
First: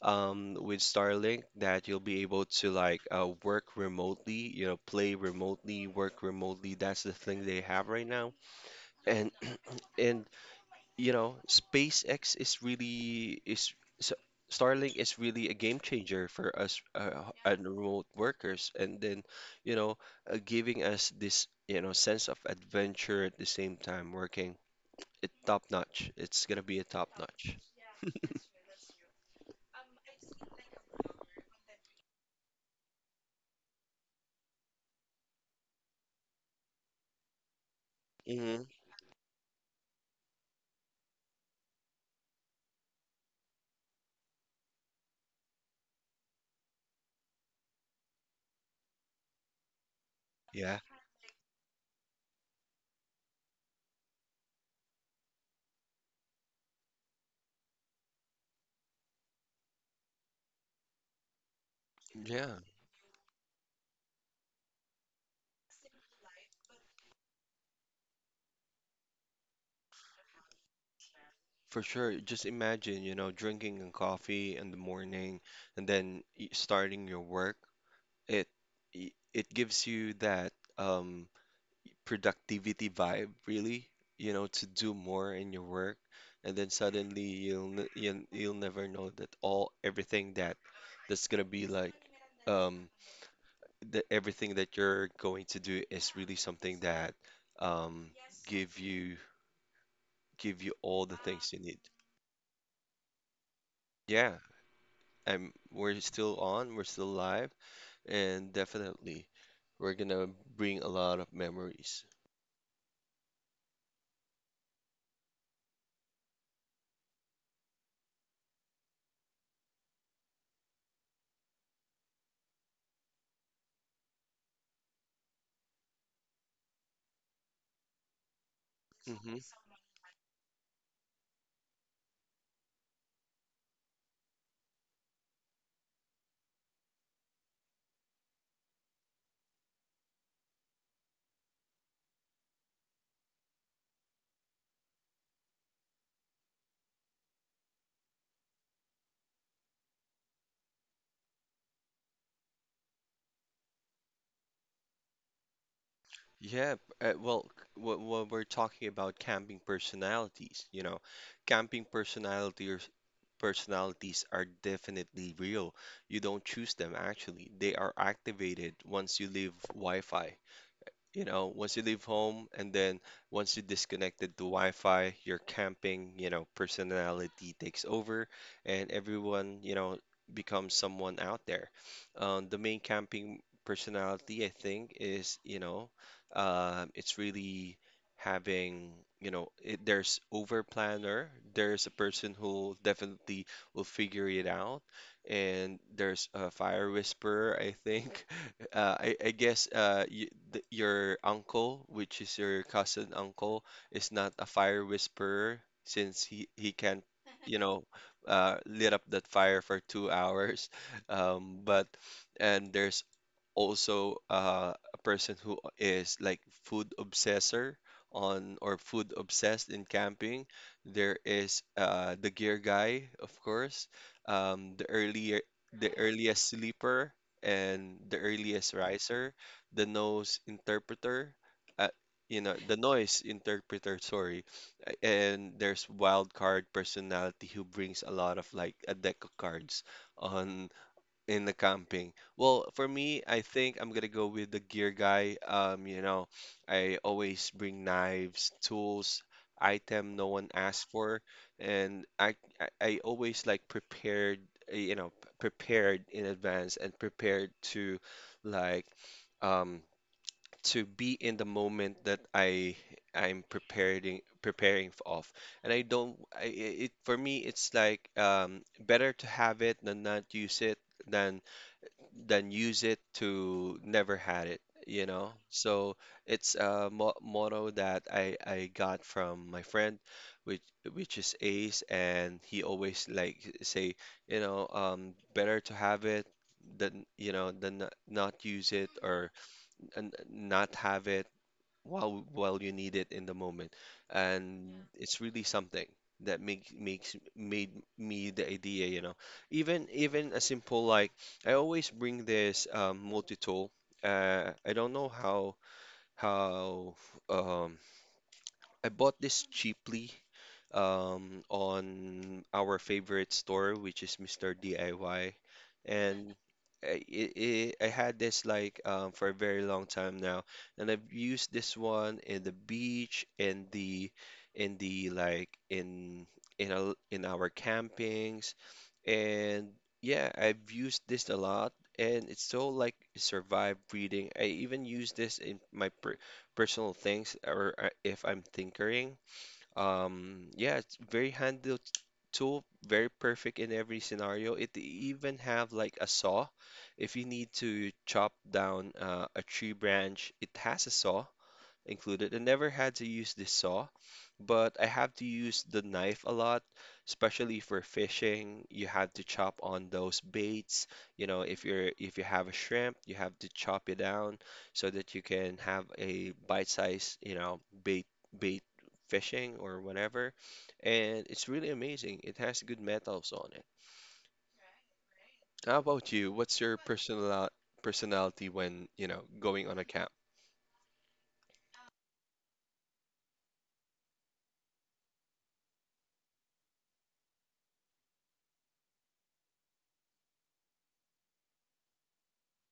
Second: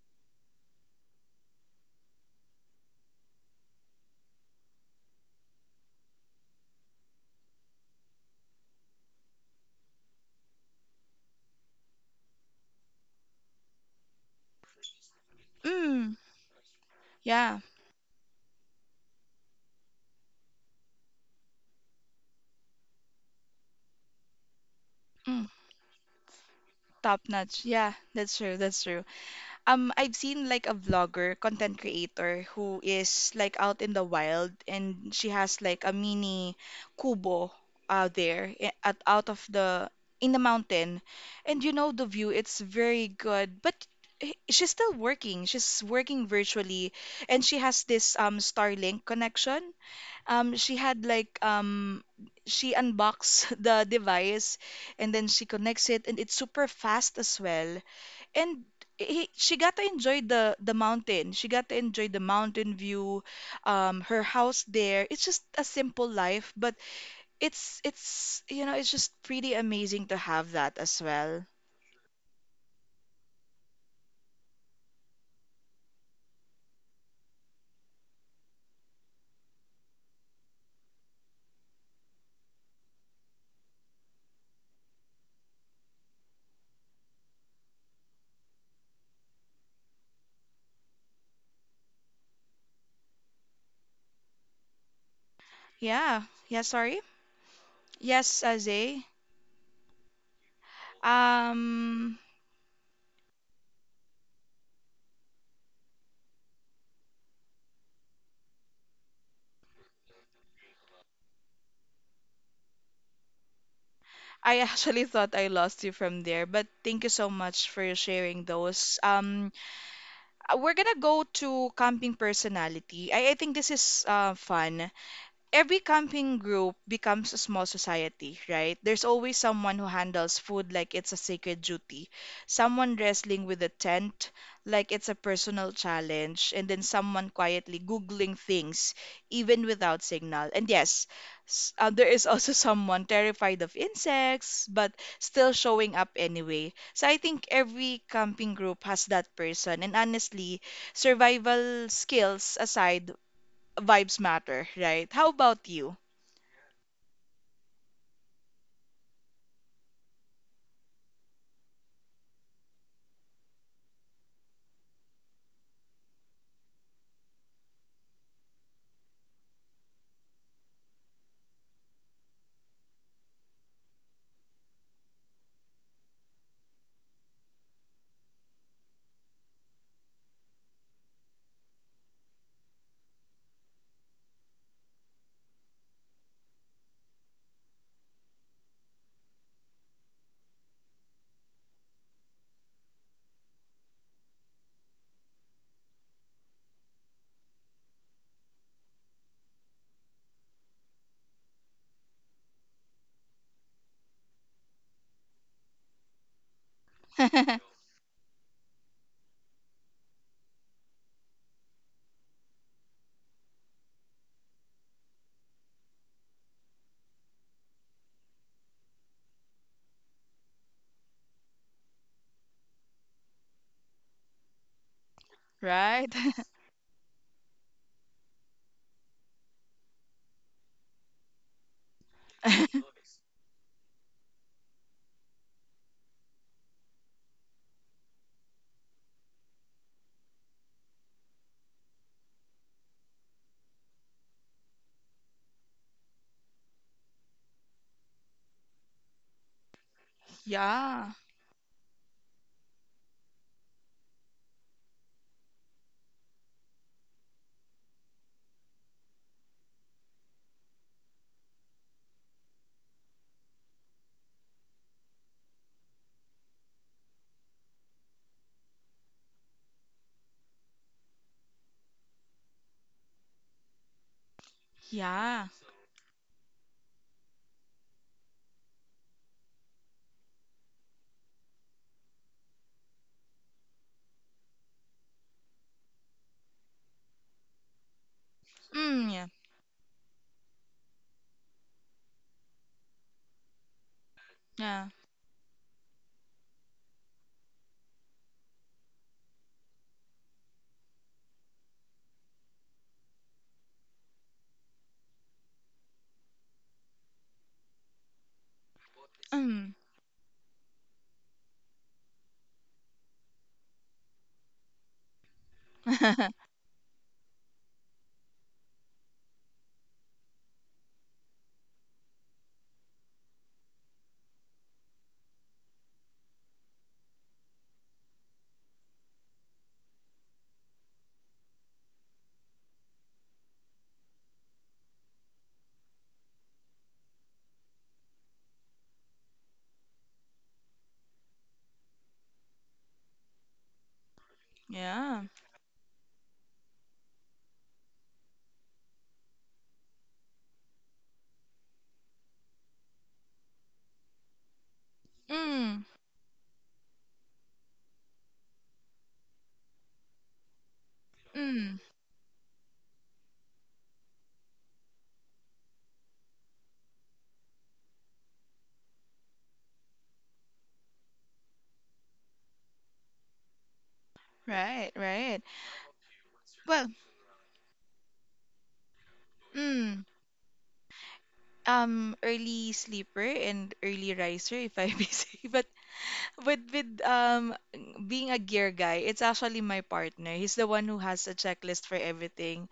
with Starlink that you'll be able to like work remotely, you know, play remotely, work remotely. That's the thing they have right now. And and you know, SpaceX is really is s- Starlink is really a game
Mm,
changer for us,
yeah.
and remote workers. And then, you know, giving us this, you know, sense of adventure at the same time working. It
Mm,
top notch. It's gonna be a top
top
notch.
notch. Yeah, that's true, that's true. I've seen like a vlogger, content creator who is like out in the wild and she has like a mini kubo out there
hmm
at out of the in the mountain. And you know the view, it's very good, but she's still working. She's working virtually and she has this Starlink connection. She
Yeah.
had like She unboxed the device and then she connects it and it's super fast as well and she got to enjoy the mountain. She got to enjoy the
Yeah,
mountain view, her house there. It's just a simple life, but it's you know it's just pretty amazing to have that as well.
for sure. Just imagine, you know, drinking a coffee in the morning, and then starting your work. It it gives you that um productivity vibe, really, you know, to do more in your work, and then suddenly you'll never know that all everything that that's gonna be like um the everything that you're going to do is
Yeah,
really
yeah.
something
Sorry.
that um
Yes,
give
Azay.
you, give you all the things you need.
Um,
Yeah, I'm we're still on, we're still live, and definitely we're gonna bring a lot of memories.
I actually thought I lost you from there, but thank you so much for sharing those. We're gonna go to camping personality. I think this is fun. Every camping group becomes a small society, right? There's always
hmm
someone who handles food like it's a sacred duty, someone wrestling with a tent like it's a personal challenge, and then someone quietly Googling things, even without signal. And yes, there is also someone terrified of insects, but still showing up anyway. So I think every camping group has that person. And honestly, survival skills aside, vibes matter, right? How about you?
Yeah, when we're talking about camping personalities, you know, camping personalities are definitely real. You don't choose them actually. They are activated once you leave Wi-Fi. You know, once you leave home, and then once you disconnected to Wi-Fi, your camping, you know, personality takes over, and everyone, you know, becomes someone out there. The main camping personality, I think, is, you know, it's really having, you know, it, there's over planner, there's a person who definitely will figure it out, and there's a fire whisperer, I think. I guess you, th your uncle, which is your cousin uncle, is not a fire whisperer, since he can't, you know, lit up that fire for 2 hours. But And there's also a person who is like food obsessor on, or food obsessed in camping. There is the gear guy, of course, um, the earlier the
Right?
earliest sleeper and the earliest riser, the nose interpreter, uh, you know, the noise interpreter, sorry. And there's wild card personality who brings a lot of like a deck of cards on in the camping. Well, for me, I think I'm gonna go with the gear guy. You know, I always bring knives, tools, item no one asked
Yeah.
for, and I always like prepared, you know, prepared in advance and prepared to like um to be in the moment that I I'm preparing, and I don't. It for me, it's like better to have it than not use it, than than use it to never had it. You know,
Yeah.
so it's a mo motto that I got from my friend, which which is Ace, and he always like say, you know, better to have it, than you know, than not, not use it,
Mm, yeah.
or and not have it while you need it in the moment. And
Yeah.
it's really something that makes makes made me the idea, you know. Even a simple like, I always bring this multi-tool. I don't know how um, I bought this
Mm.
cheaply on our favorite store, which is Mr. DIY. And I had this like for a very long time now, and I've used this one in the beach, in the in the like in in our campings, and yeah, I've used this a lot, and it's so like survive reading. I even use this in my personal things, or if I'm tinkering. Yeah, it's very handy tool, very perfect in every scenario. It
Yeah.
even have like a saw. If you need to chop down a tree branch, it has a saw included. I never had to use the saw, but I have to use the
Mm.
knife a lot, especially for fishing. You have to chop on those baits. You know, if
Mm.
you're, if you have a shrimp, you have to chop it down so that you can have a bite-sized, you know, bait fishing or whatever. And it's really amazing. It has good metals on it.
Right, right.
How about you? What's your
Well,
personality when, you know, going on a
mm,
camp?
early sleeper and early riser, if I may say. But with being a gear guy, it's actually my partner. He's the one who has a checklist for everything.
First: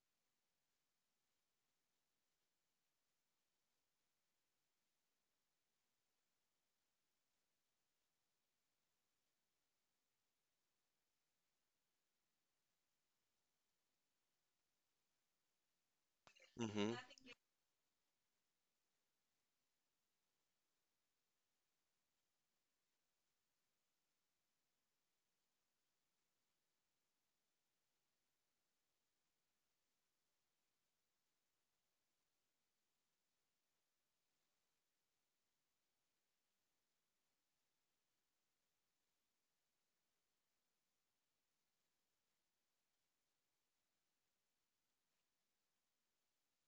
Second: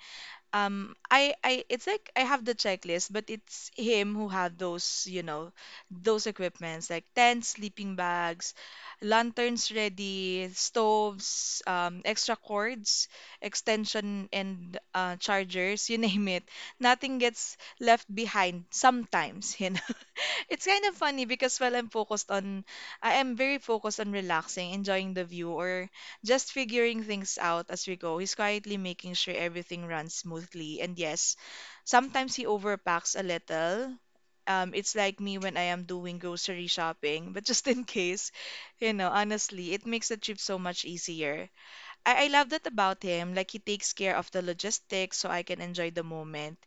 I It's like I have the checklist, but it's him who had those, you know, those equipments like tents, sleeping bags, lanterns, ready stoves, extra cords, extension, and chargers, you name it,
hmm
nothing gets left behind sometimes, you know. It's kind of funny because while I am very focused on relaxing, enjoying the view, or just figuring things out as we go. He's quietly making sure everything runs smoothly. And yes, sometimes he overpacks a little. It's like me when I am doing grocery shopping, but just in case, you know, honestly, it makes the trip so much easier. I love that about him. Like he takes care of the logistics so I can enjoy the moment.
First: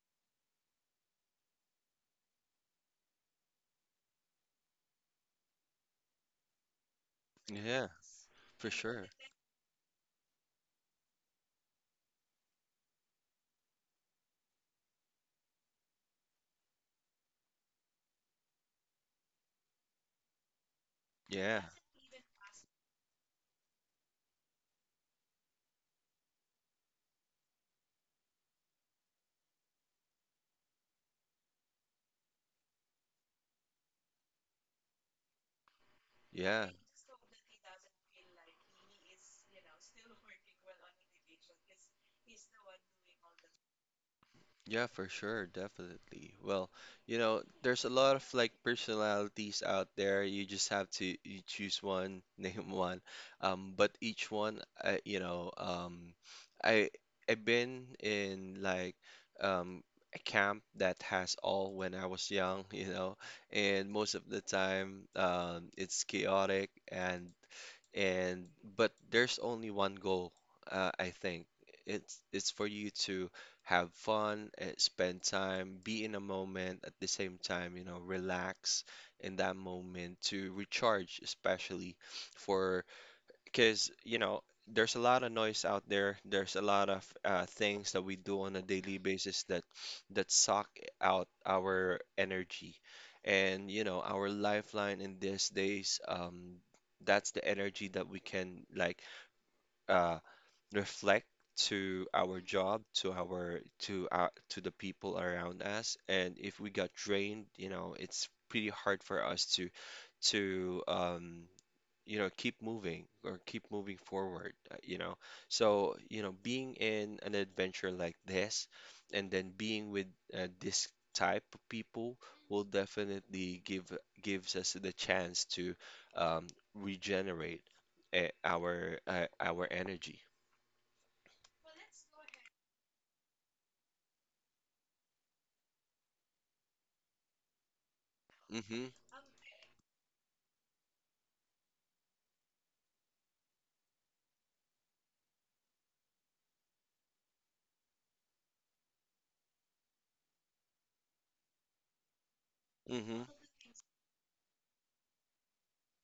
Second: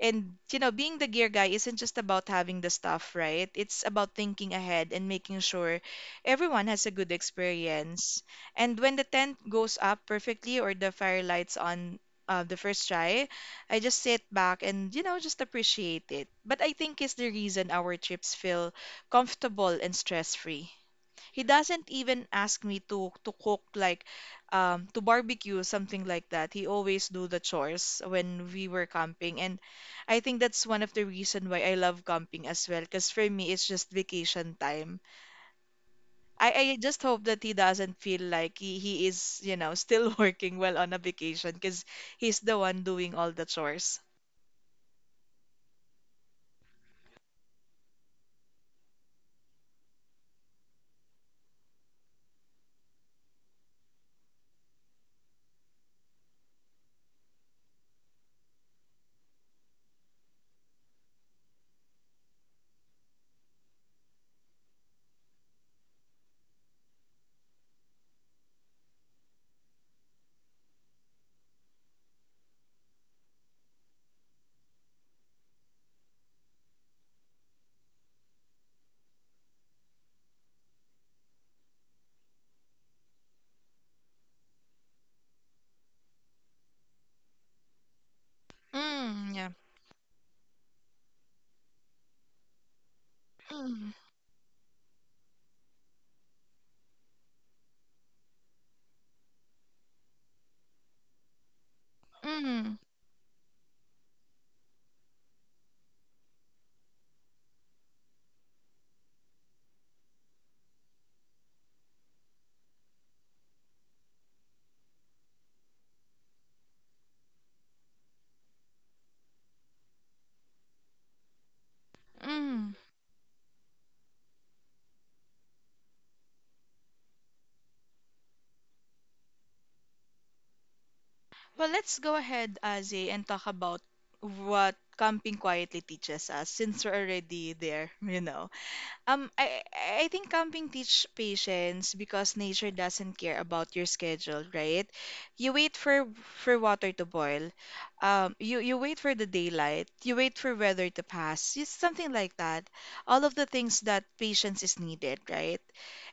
And you know, being the gear guy isn't just about having the stuff, right? It's about thinking ahead and making sure everyone has a good
Yeah,
experience.
for
And when the
sure.
tent goes up perfectly or the fire lights on the first try, I just sit back and you know just appreciate it. But I think it's the reason our trips feel comfortable and stress-free. He
Yeah,
doesn't even ask me to cook, like to barbecue something like that. He always do the chores when we were camping, and I think that's one of the reason why I love camping as well, because for me it's just vacation time. I
Yeah.
I just hope that he doesn't feel like he is, you know, still working while on a vacation because he's the one doing all the chores.
Yeah, for sure, definitely. Well, you know, there's a lot of like personalities out there. You just have to you choose one, name one. But each one, I, you know, I I've been in like um a camp that has all when I was young, you know, and most of the time, it's chaotic and and but there's only one goal, I think. It's for you to have fun, spend time, be in a moment, at the same time, you know, relax in that moment to recharge, especially for, because you know, there's a lot of noise out there, there's a lot of things that we do on a daily
Mm,
basis
yeah.
that suck out our energy, and you
Mm,
know, our lifeline in these days, that's the energy that we can like uh reflect to our
mm,
job, to our to our to the people around us. And if we got drained, you know, it's pretty hard for us to to um you know, keep moving, or keep moving forward, you know, so you know, being in an adventure like this, and then being with this type of people will
mm.
definitely gives us the chance to um, regenerate our energy.
Well, let's go ahead, Azzy, and talk about what camping quietly teaches us since we're already there, you know.
mm-hmm
I think camping teach patience because nature doesn't care about your schedule, right? You wait for water to boil. You wait for the daylight. You wait for weather to pass. It's something like that. All
mm-hmm
of the things that patience is needed, right?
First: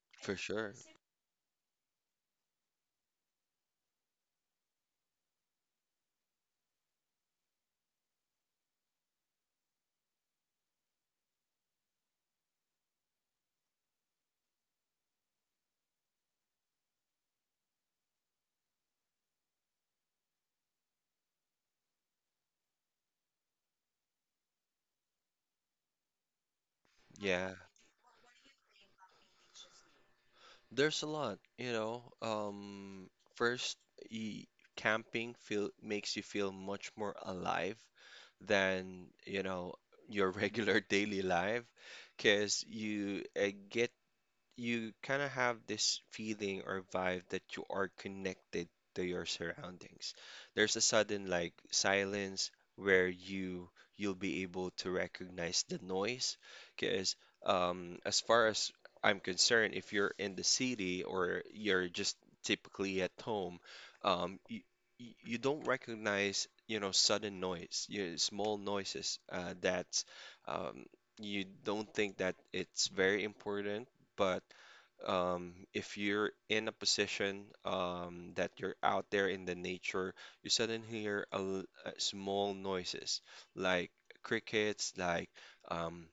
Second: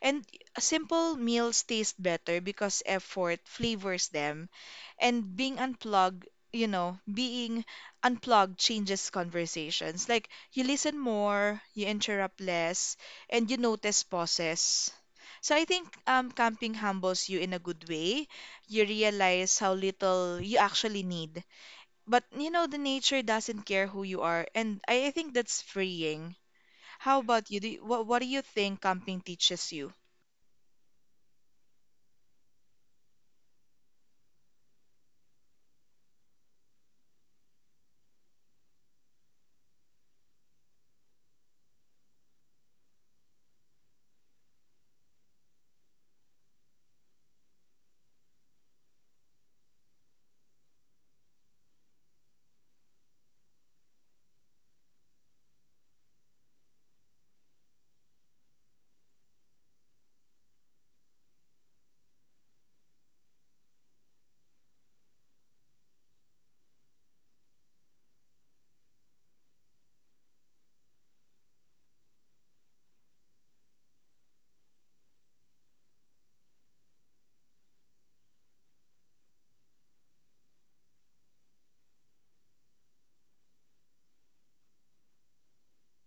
And
for sure.
simple meals taste better because effort flavors them, and being unplugged, you know, being unplugged changes conversations. Like you listen more, you interrupt less, and you notice pauses. So I think camping humbles you in a good way. You realize how little you actually need, but you know the nature doesn't care who you are, and I think that's freeing. How about
Yeah,
you? What do you think camping teaches you?
there's a lot, you know. First, y camping feel makes you feel much more alive than, you know, your regular daily life, because you get, you kind of have this feeling or vibe that you are connected to your surroundings. There's a sudden like silence where you'll be able to recognize the noise because as far as I'm concerned, if you're in the city or you're just typically at home, um, you, you don't recognize sudden noise, small noises that um, you don't think that it's very important, but if you're in a position that you're out there in the nature, you suddenly hear small noises like crickets, like um,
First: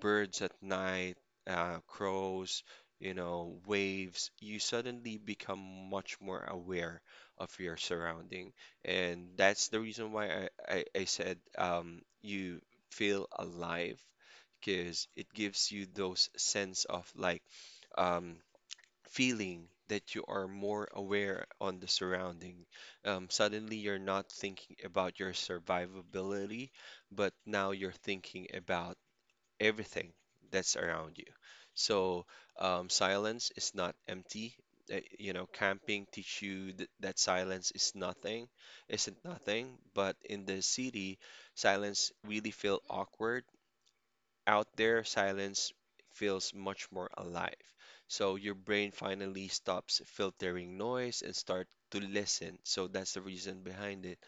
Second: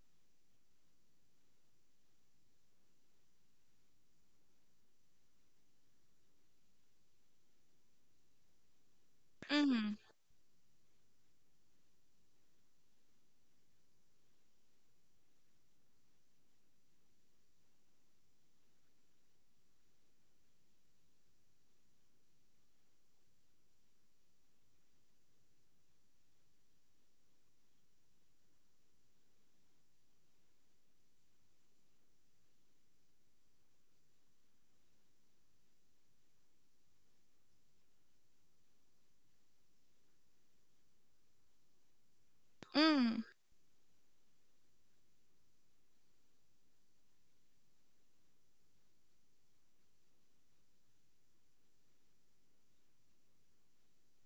birds at night, crows, waves. You suddenly become much more aware of your surrounding, and that's the
Mm-hmm.
reason why I said you feel alive because it gives you those sense of like um, feeling that you are more aware on the surrounding. Suddenly, you're not thinking about your survivability, but now you're thinking about everything that's around you. So, silence is not empty. You know, camping teach you that silence is nothing, isn't nothing. But in the city, silence really feel
Mm.
awkward. Out there, silence feels much more alive. So your brain finally stops filtering noise and start to listen. So that's the reason behind it.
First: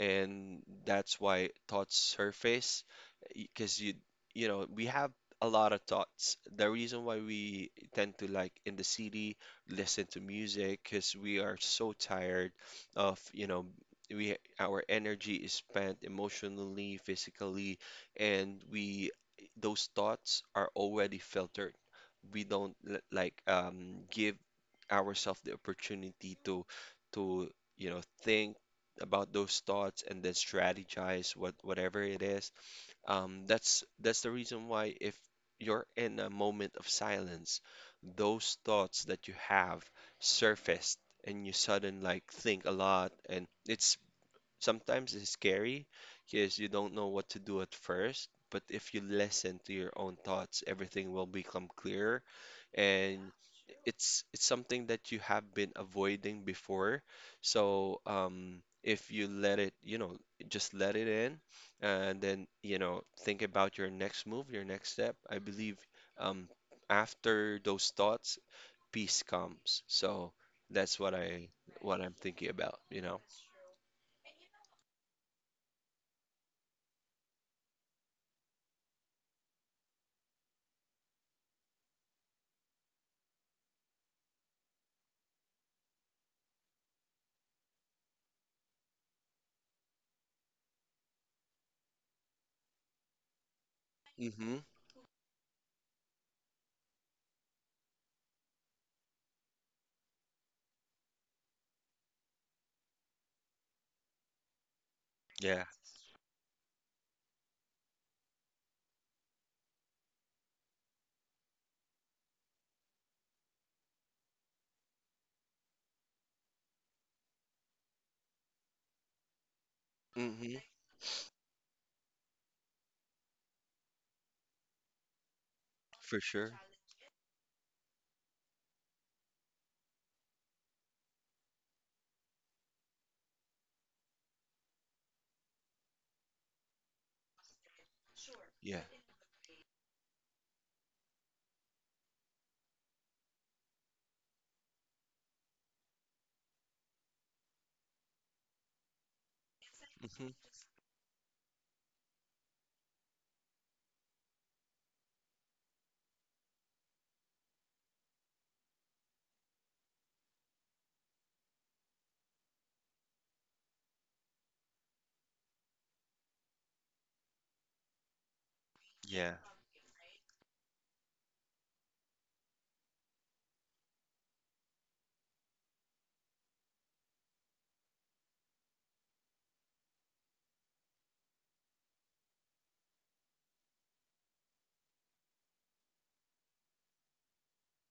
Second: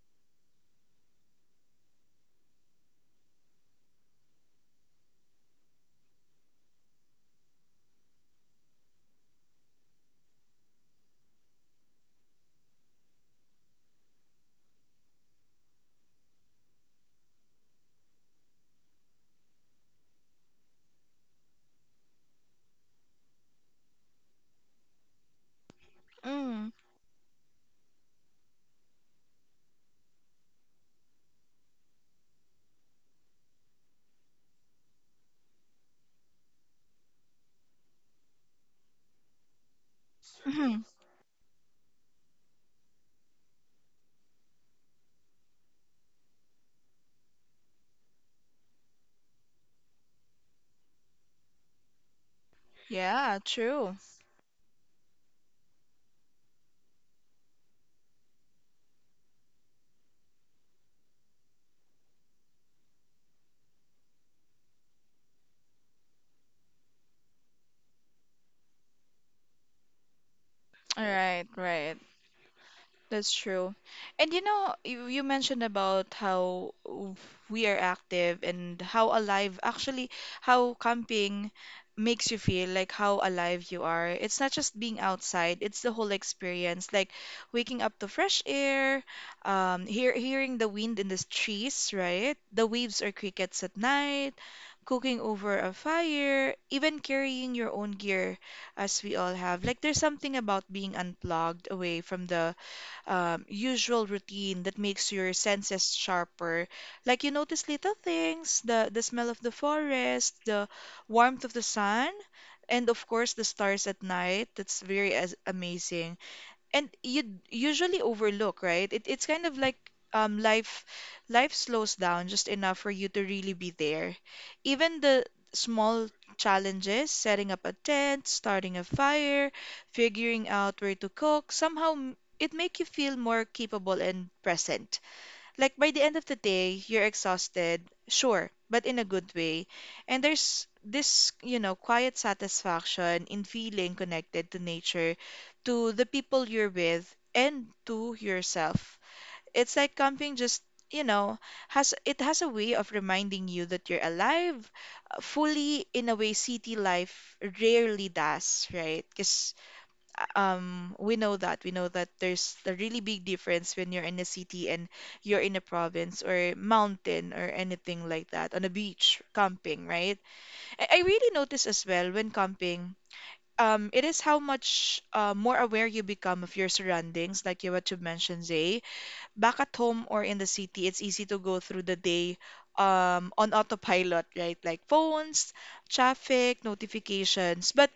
And that's why thoughts surface because we have a lot of thoughts. The reason why we tend to like in the city listen to music because we are so tired of, we our energy is spent emotionally, physically, and we those thoughts are already filtered. We don't like give ourselves the opportunity to
mm,
to think about those thoughts and then strategize whatever it is. That's the reason why if you're in a moment of silence, those thoughts that you have
mm,
surfaced, and you sudden like think a lot and it's sometimes it's scary because you don't know what to do at first, but if you listen to your own thoughts, everything will become clearer, and
yeah, true.
it's something that you have been avoiding before. So, if you let it, just let it in and then, think about your next move, your next step. I believe um, after those thoughts, peace comes. So that's what
Right,
I
right.
what I'm thinking about.
That's true. And you know, you mentioned about how we are active and how alive, actually, how camping makes you feel, like how alive you are. It's not just being outside, it's the whole experience, like waking up to fresh air, hearing the wind in the trees, right? The waves or crickets at night,
Mhm.
cooking over a fire, even carrying your own gear, as we all have. Like, there's something about being unplugged away from the usual routine that makes your
Yeah.
senses sharper. Like you notice little things, the smell of the forest, the warmth of the sun, and of course the stars at night. That's very as amazing, and you usually overlook, right? It's kind of like um
Mm-hmm.
life life slows down just enough for you to really be there. Even the small
For sure.
challenges, setting up a tent, starting a fire, figuring out where to cook, somehow it make you feel more capable and present. Like by the end of the day, you're exhausted, sure,
Yeah.
but in a good way. And there's this, you know, quiet satisfaction in feeling connected to nature, to the people you're with, and to yourself. It's like
Mm-hmm.
camping just, you know, has a way of reminding you that you're alive, fully, in a way city life rarely does, right? Because we know that. We know that there's a really big difference when you're in a city and you're in a province or mountain or anything like that, on a beach,
Yeah.
camping, right? I really notice as well when camping, it is how much more aware you become of your surroundings, like you what you mentioned, Zay. Back at home or in the city, it's easy to go through the day on autopilot, right? Like phones, traffic, notifications. But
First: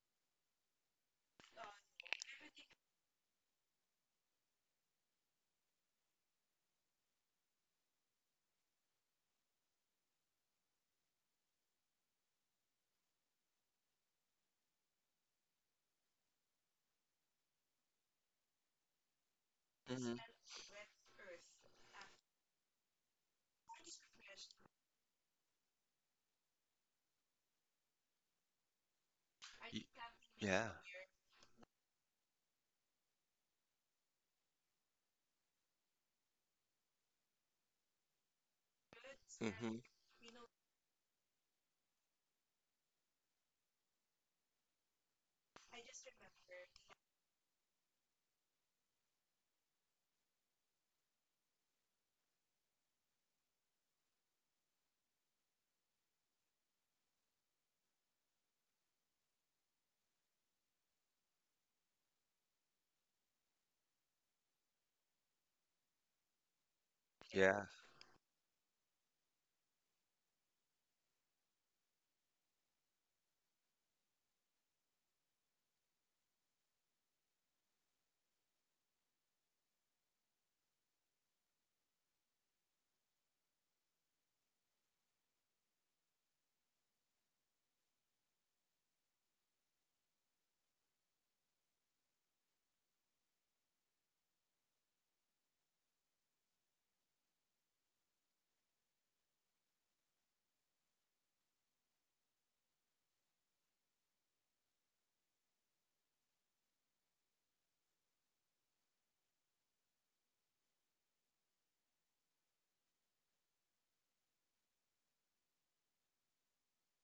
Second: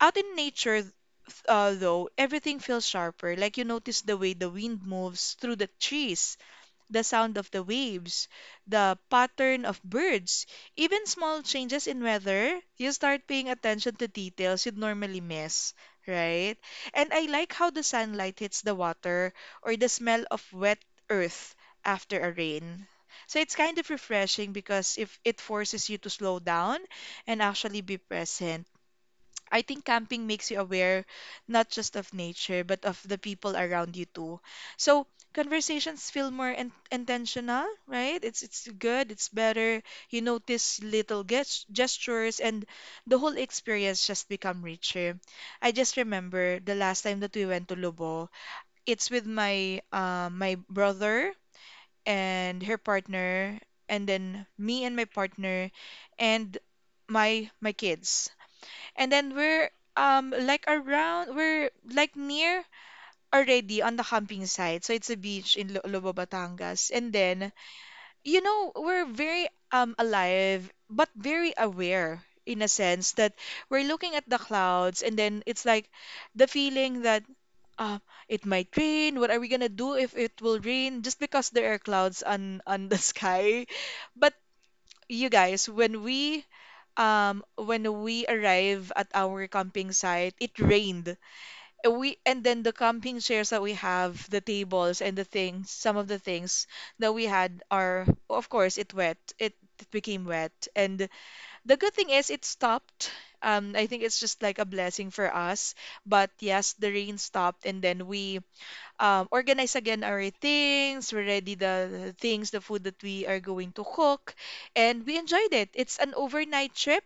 out in nature, everything feels sharper. Like you notice the way the wind moves through the trees, the sound of the waves, the pattern of birds, even small changes in weather. You start paying attention to details you'd normally miss, right? And I like how the sunlight hits the water or the
Mm-hmm.
smell of wet earth after a rain. So it's kind of refreshing because if it forces you to slow down and actually be present. I think camping makes you
Yeah.
aware not just of nature, but of the people around you too. So conversations feel more in intentional, right? It's good, it's
Mm-hmm.
better. You notice little gestures, and the whole experience just become richer. I just remember the last time that we went to Lobo. It's with my my brother and her partner, and then me and my partner, and my kids. And then we're like around, we're like near already on the camping site. So it's a beach in Lobo, Batangas. And then,
Yeah.
you know, we're very alive but very aware in a sense that we're looking at the clouds, and then it's like the feeling that uh, it might rain. What are we gonna do if it will rain? Just because there are clouds on the sky. But you guys, when we when we arrive at our camping site it rained. And we and then the camping chairs that we have, the tables and the things, some of the things that we had are, of course, it wet it, it became wet. And the good thing is it stopped. I think it's just like a blessing for us, but yes, the rain stopped and then we organize again our things, we ready the things, the food that we are going to cook, and we enjoyed it. It's an overnight trip.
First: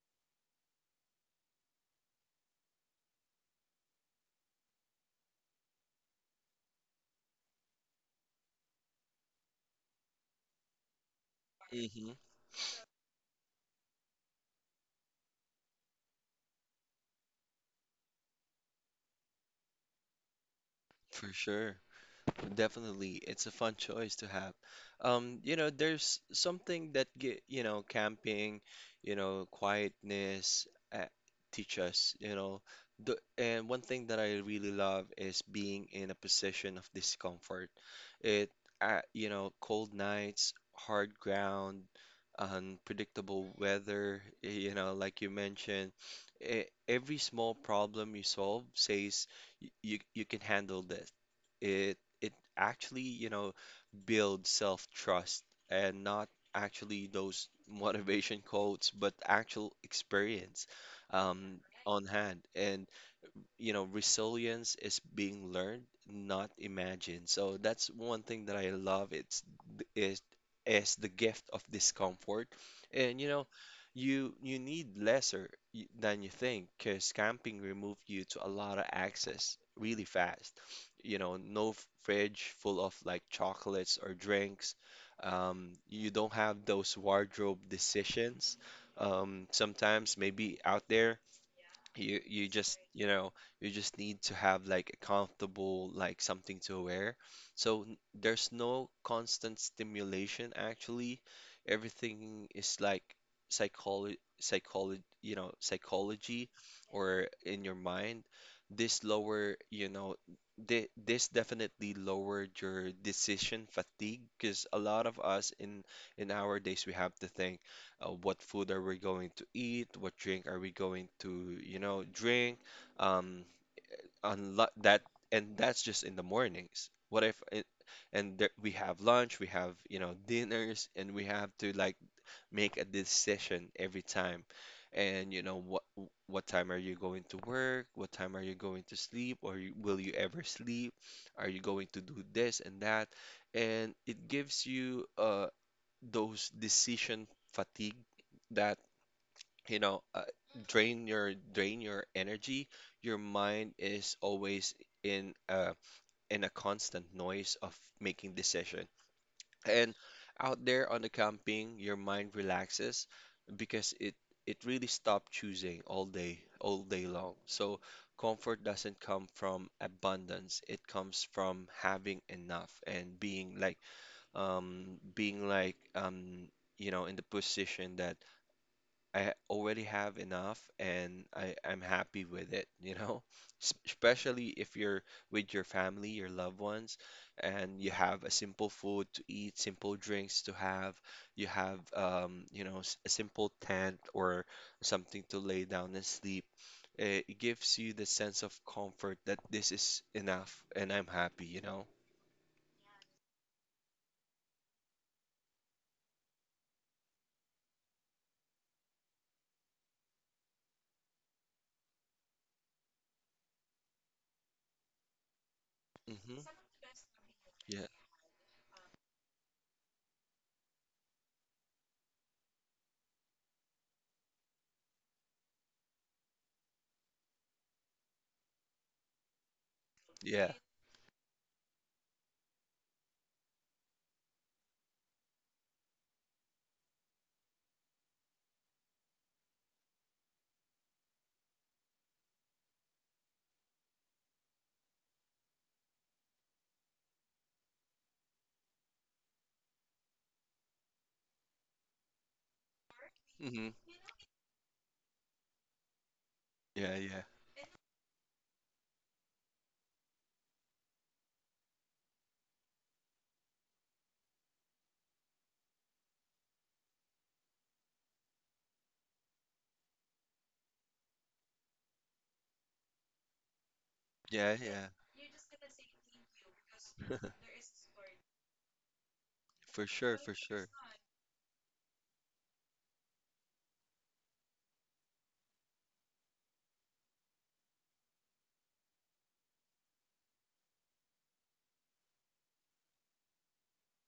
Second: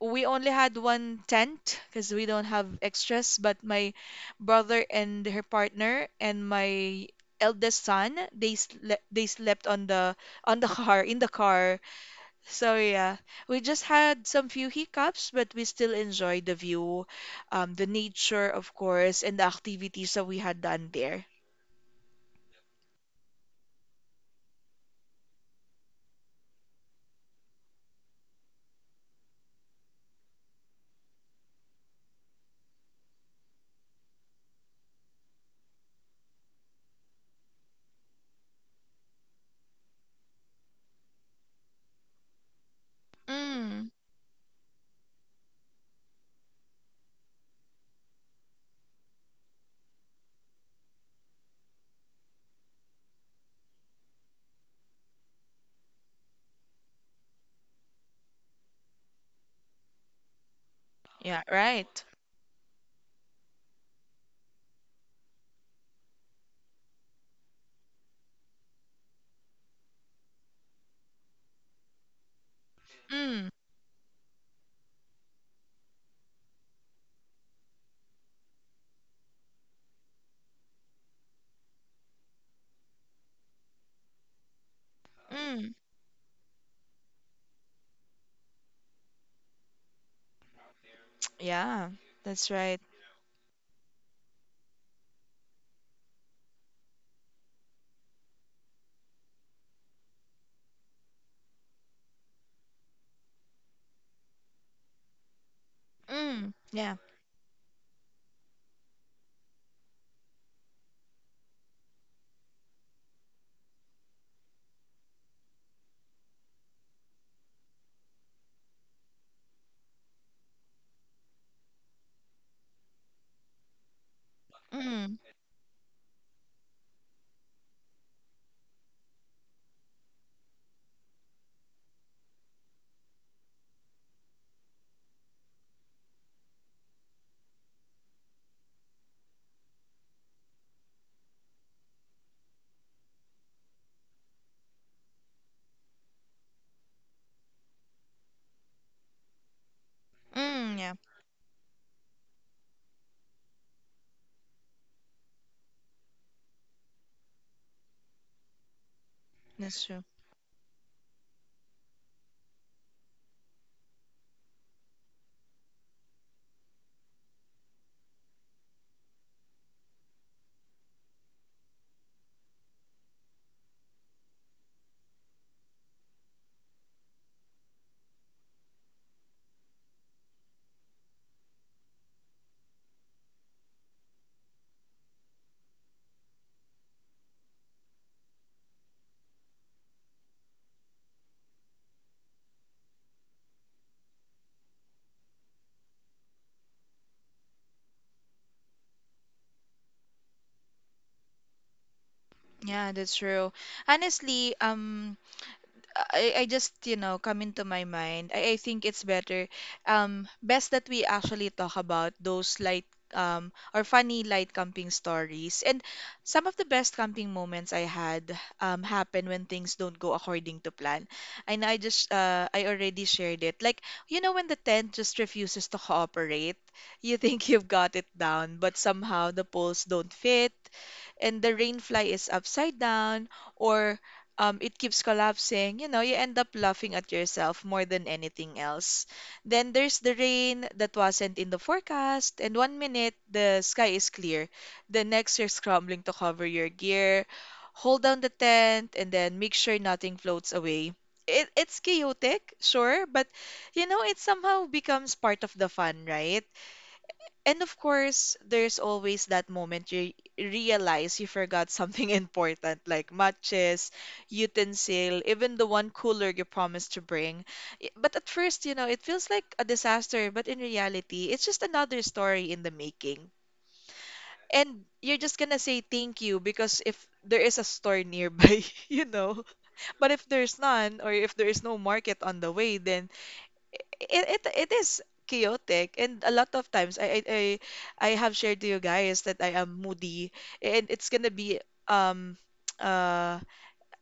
We only had one tent because we don't have extras, but my brother and her partner and my eldest son, they slept on the car, in the car.
Mm-hmm.
So yeah, we just had some few hiccups, but we still enjoyed the view, the nature, of course, and the activities that we had done there.
For sure. Definitely, it's a fun choice to have. There's something that camping, quietness uh, teach us. And one thing that I really love is being in a position of discomfort. It, cold nights, hard ground, unpredictable
Mm,
weather, like you mentioned, e- every small problem you solve says y- you can handle this. It actually, builds self-trust, and not actually those motivation quotes, but actual experience
yeah,
um, on
right.
hand. And resilience is being learned, not imagined. So that's one thing that I love. Th- it is the gift of discomfort, and
Mm,
you need lesser than you think because camping removed you to a lot of access really fast. No fridge full of like chocolates or drinks. Um,
mm,
you don't have those wardrobe decisions. Sometimes maybe out there
yeah,
you you
that's
just,
right.
you know, you just need to have like a comfortable like something to wear. So there's no constant stimulation actually. Everything is like psychology
Yeah.
or in your mind. This lower, you know, this definitely lowered your decision fatigue because a lot of us in our days we have to think what food are we going to eat, what drink are we going to, drink, um, unlo that,
Mm,
and that's just in the mornings. What if it, and there, we have lunch, we have, dinners, and we have to like make a decision every time. And you know what time are you going to work? What time are you going to sleep? Or will you ever sleep? Are you going to do this and that? And it gives you those decision fatigue that you know uh,
yeah,
drain your energy. Your mind is always in uh in a constant noise of making decision,
that's
and
true.
out there on the camping your mind relaxes because it really stopped choosing all day, all day long. So comfort doesn't come from abundance, it comes from having enough and being like um being like um in the position that I already have enough and I'm happy with it, you know? Especially if you're with your family, your loved ones, and you have a simple food to eat, simple drinks to have, you have a simple tent or something to lay down and sleep. It gives you the sense of comfort that this is enough and I'm happy, you know?
Yeah, that's true. Honestly, I just, you know, come into my mind. I think it's better, best that we actually talk about those light, or funny light camping stories. And
Hmm.
some of the best camping moments
Yeah.
I had, happen when things don't go according to plan. And I just, I already shared it. Like, you know, when the tent just refuses to cooperate, you think you've got it down, but somehow the poles don't
Yeah.
fit and the rain fly is upside down, or it keeps collapsing. You know, you end up laughing at yourself more than anything else. Then there's the rain that wasn't in the forecast, and one minute the sky is clear. The next you're scrambling to cover your gear, hold down the tent, and then make sure nothing floats away. It's chaotic, sure, but
Hmm.
you know, it somehow becomes part of the fun, right?
Yeah, yeah.
And of course, there's always that moment you realize you forgot something important, like matches, utensil, even the one cooler you promised to bring. But at first, you know, it feels like a disaster, but in reality, it's just another story in the making.
Yeah, yeah.
And you're just gonna say thank you because if there is a store nearby, you know.
For
But
sure, for
if there's
sure.
none, or if there is no market on the way, then it it, it is chaotic, and a lot of times I have shared to you guys that I am moody, and it's gonna be um uh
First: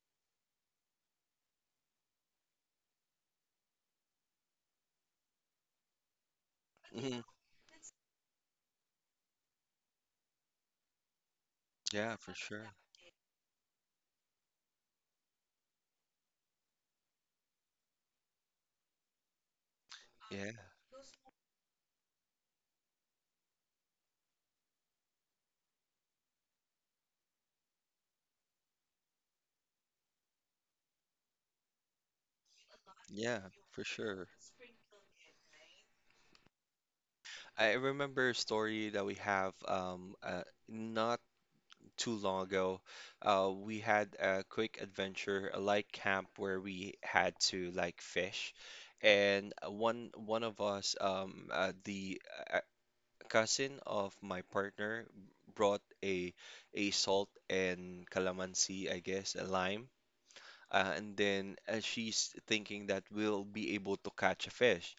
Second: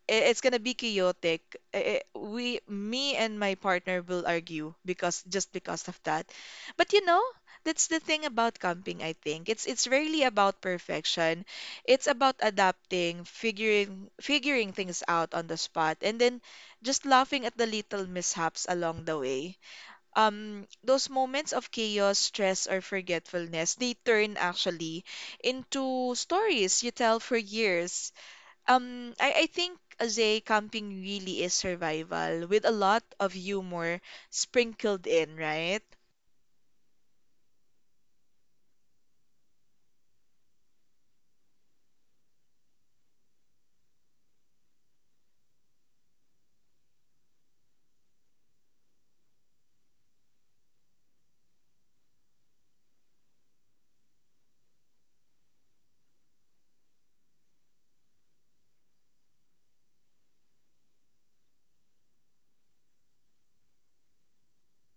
it's gonna be chaotic. We, me and my partner, will argue because just because of that. But you know,
Mhm.
that's the thing about camping, I think. It's rarely about perfection. It's
Yeah, for
about
sure.
adapting, figuring things out on the spot, and then just laughing at the little mishaps along the way.
Yeah,
Those moments of chaos, stress, or forgetfulness, they turn actually into stories you tell for years. I think Azay camping really is survival with a lot of
yeah, for
humor
sure.
sprinkled in, right?
I remember a story that we have not too long ago. We had a quick adventure, a light camp where we had to like fish, and one of us, the cousin of my partner, brought a salt and calamansi, I guess, a lime, and then she's thinking that we'll be able to catch a fish.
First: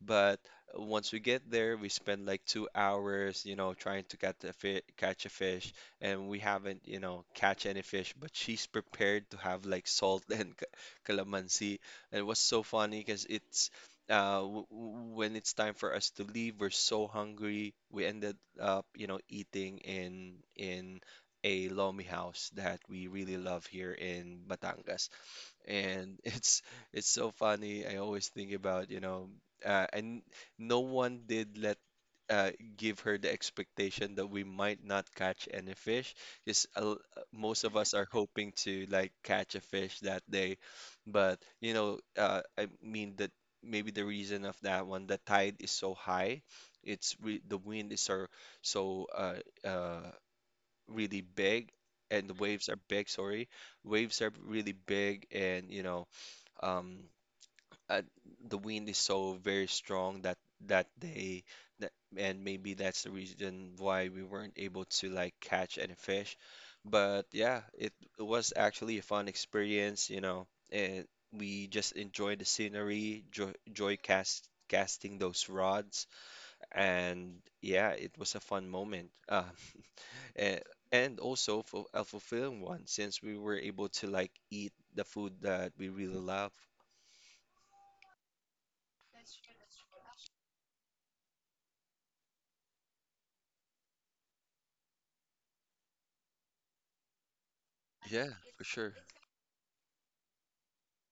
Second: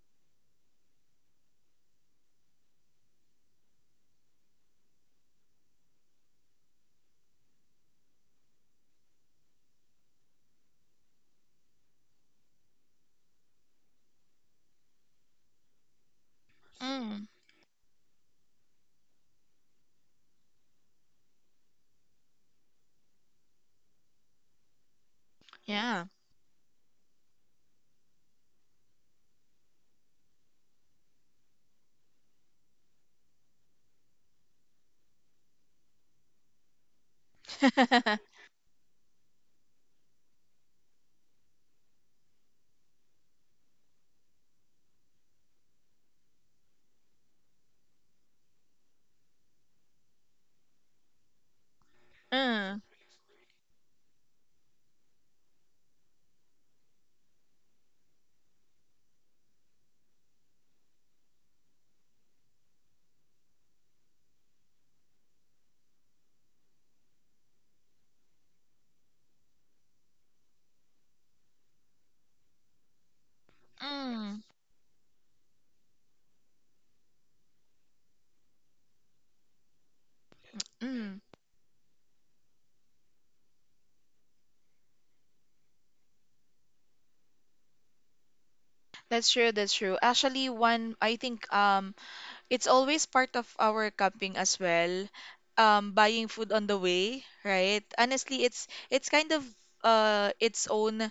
But once we get there, we spend like 2 hours, trying to catch a fish, and we haven't, catch any fish. But she's prepared to have like salt and calamansi. And it was so funny because when it's time for us to leave, we're so
Mm,
hungry. We ended up, eating in a lomi house that we really love here in Batangas,
yeah.
and it's so funny. I always think about, and no one did let uh, give her the expectation that we might not catch any fish. Because most of us are hoping to like catch a fish that day, but I mean that maybe the reason of that one, the tide is so high, it's re the wind is so uh, really big. And the waves
Mm,
are big, sorry. Waves are really big, and um uh, the wind is so very strong that that day that and maybe that's the reason why we weren't able to like catch any fish. But yeah, it was actually a fun experience, and we just enjoyed the scenery, joy, joy
mm,
cast casting those rods, and yeah, it was a fun moment, and,
mm.
and also for a fulfilling one since we were able to like eat the food that we really love.
That's true, that's true. Actually, one, I think it's always part of our camping as well. Buying food on the way, right?
Yeah,
Honestly,
for
it's
sure.
it's kind of its own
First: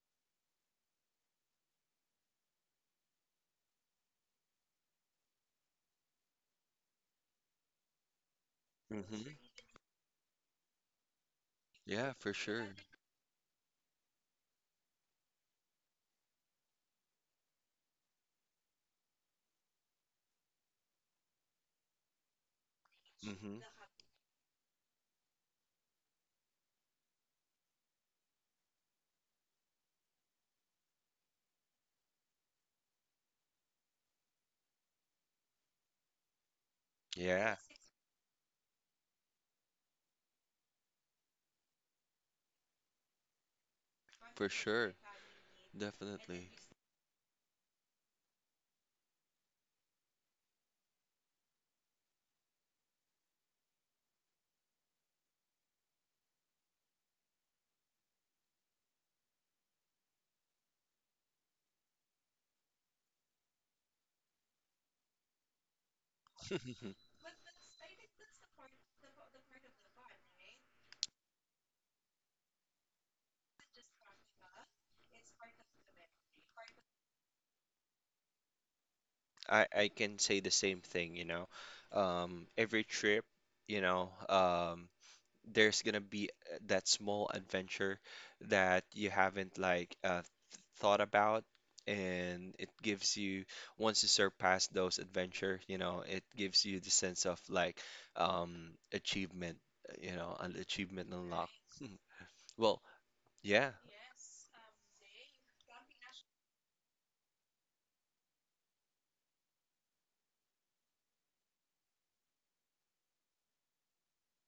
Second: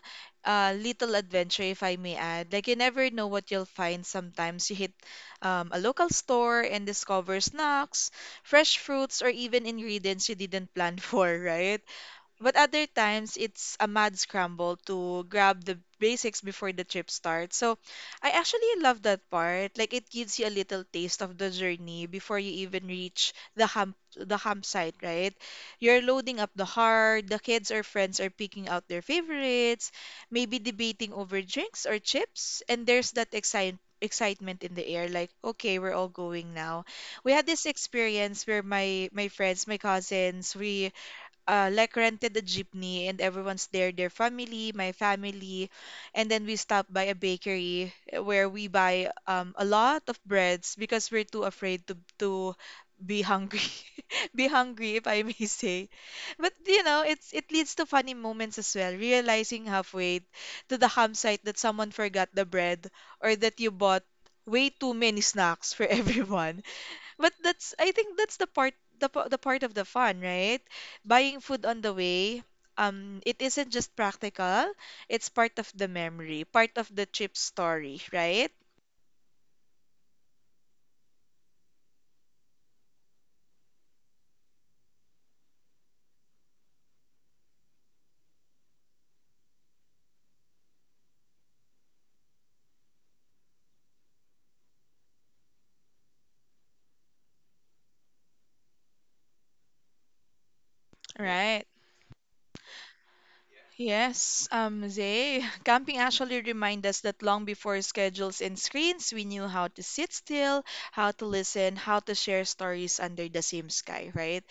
little adventure, if I may add. Like, you never know what you'll find. Sometimes you hit a local store and discover snacks, fresh fruits, or
Mm-hmm.
even ingredients you didn't plan for, right?
Yeah, for
But
sure.
other times, it's a mad scramble to grab the basics before the trip starts. So I actually love that part. Like, it gives you a little taste of the journey before you even reach
Mm-hmm.
the campsite, right? You're loading up the heart, the kids or friends are picking out their favorites, maybe debating over drinks or chips, and there's that excitement in the air, like, okay, we're all going now. We had
Yeah,
this experience where my friends, my cousins, we like, rented a jeepney, and everyone's there, their
for
family, my
sure.
family, and then
Definitely.
we stopped by a bakery where we buy, a lot of breads because we're too afraid to be hungry, be hungry, if I may say. But you know, it leads to funny moments as well, realizing halfway to the campsite that someone forgot the bread, or that you bought way too many snacks for everyone. But that's, I think that's the part of the fun, right? Buying food on the way. It isn't just practical, it's part of the memory, part of the trip story, right?
I can say the same thing. Every trip, you know, um, there's gonna be that small adventure that you haven't like thought about, and it gives you once you surpass those adventure, it gives you the sense of like achievement you know an achievement
Right.
unlocked.
Right.
Well, yeah,
Yes, Zay, camping actually remind us that long before schedules and screens, we knew how to sit still, how to listen, how to share stories under the same sky, right?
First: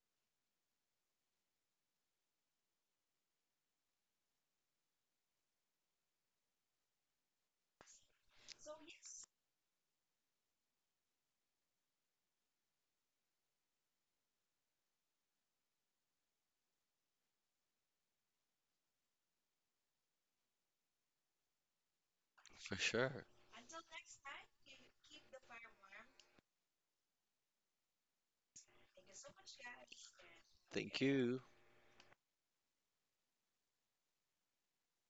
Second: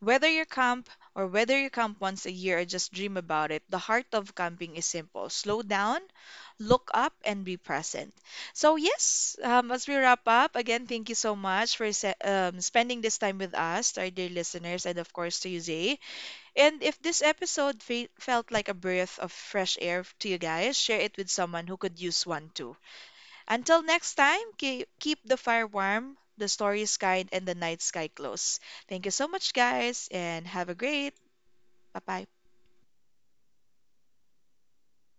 Whether you camp whether you camp once a year or just dream about it, the heart of camping is simple. Slow down, look up, and be present. So, yes, as we wrap up, again, thank you so much for spending this time with us, to our dear listeners, and of course to you, Zay. And if this episode fe felt like a breath of fresh air to you guys, share it with someone who could use one
for
too.
sure.
Until next time, keep the fire warm, the stories kind, and the night sky close. Thank you so much, guys, and have a
Thank
great.
you.
Bye bye.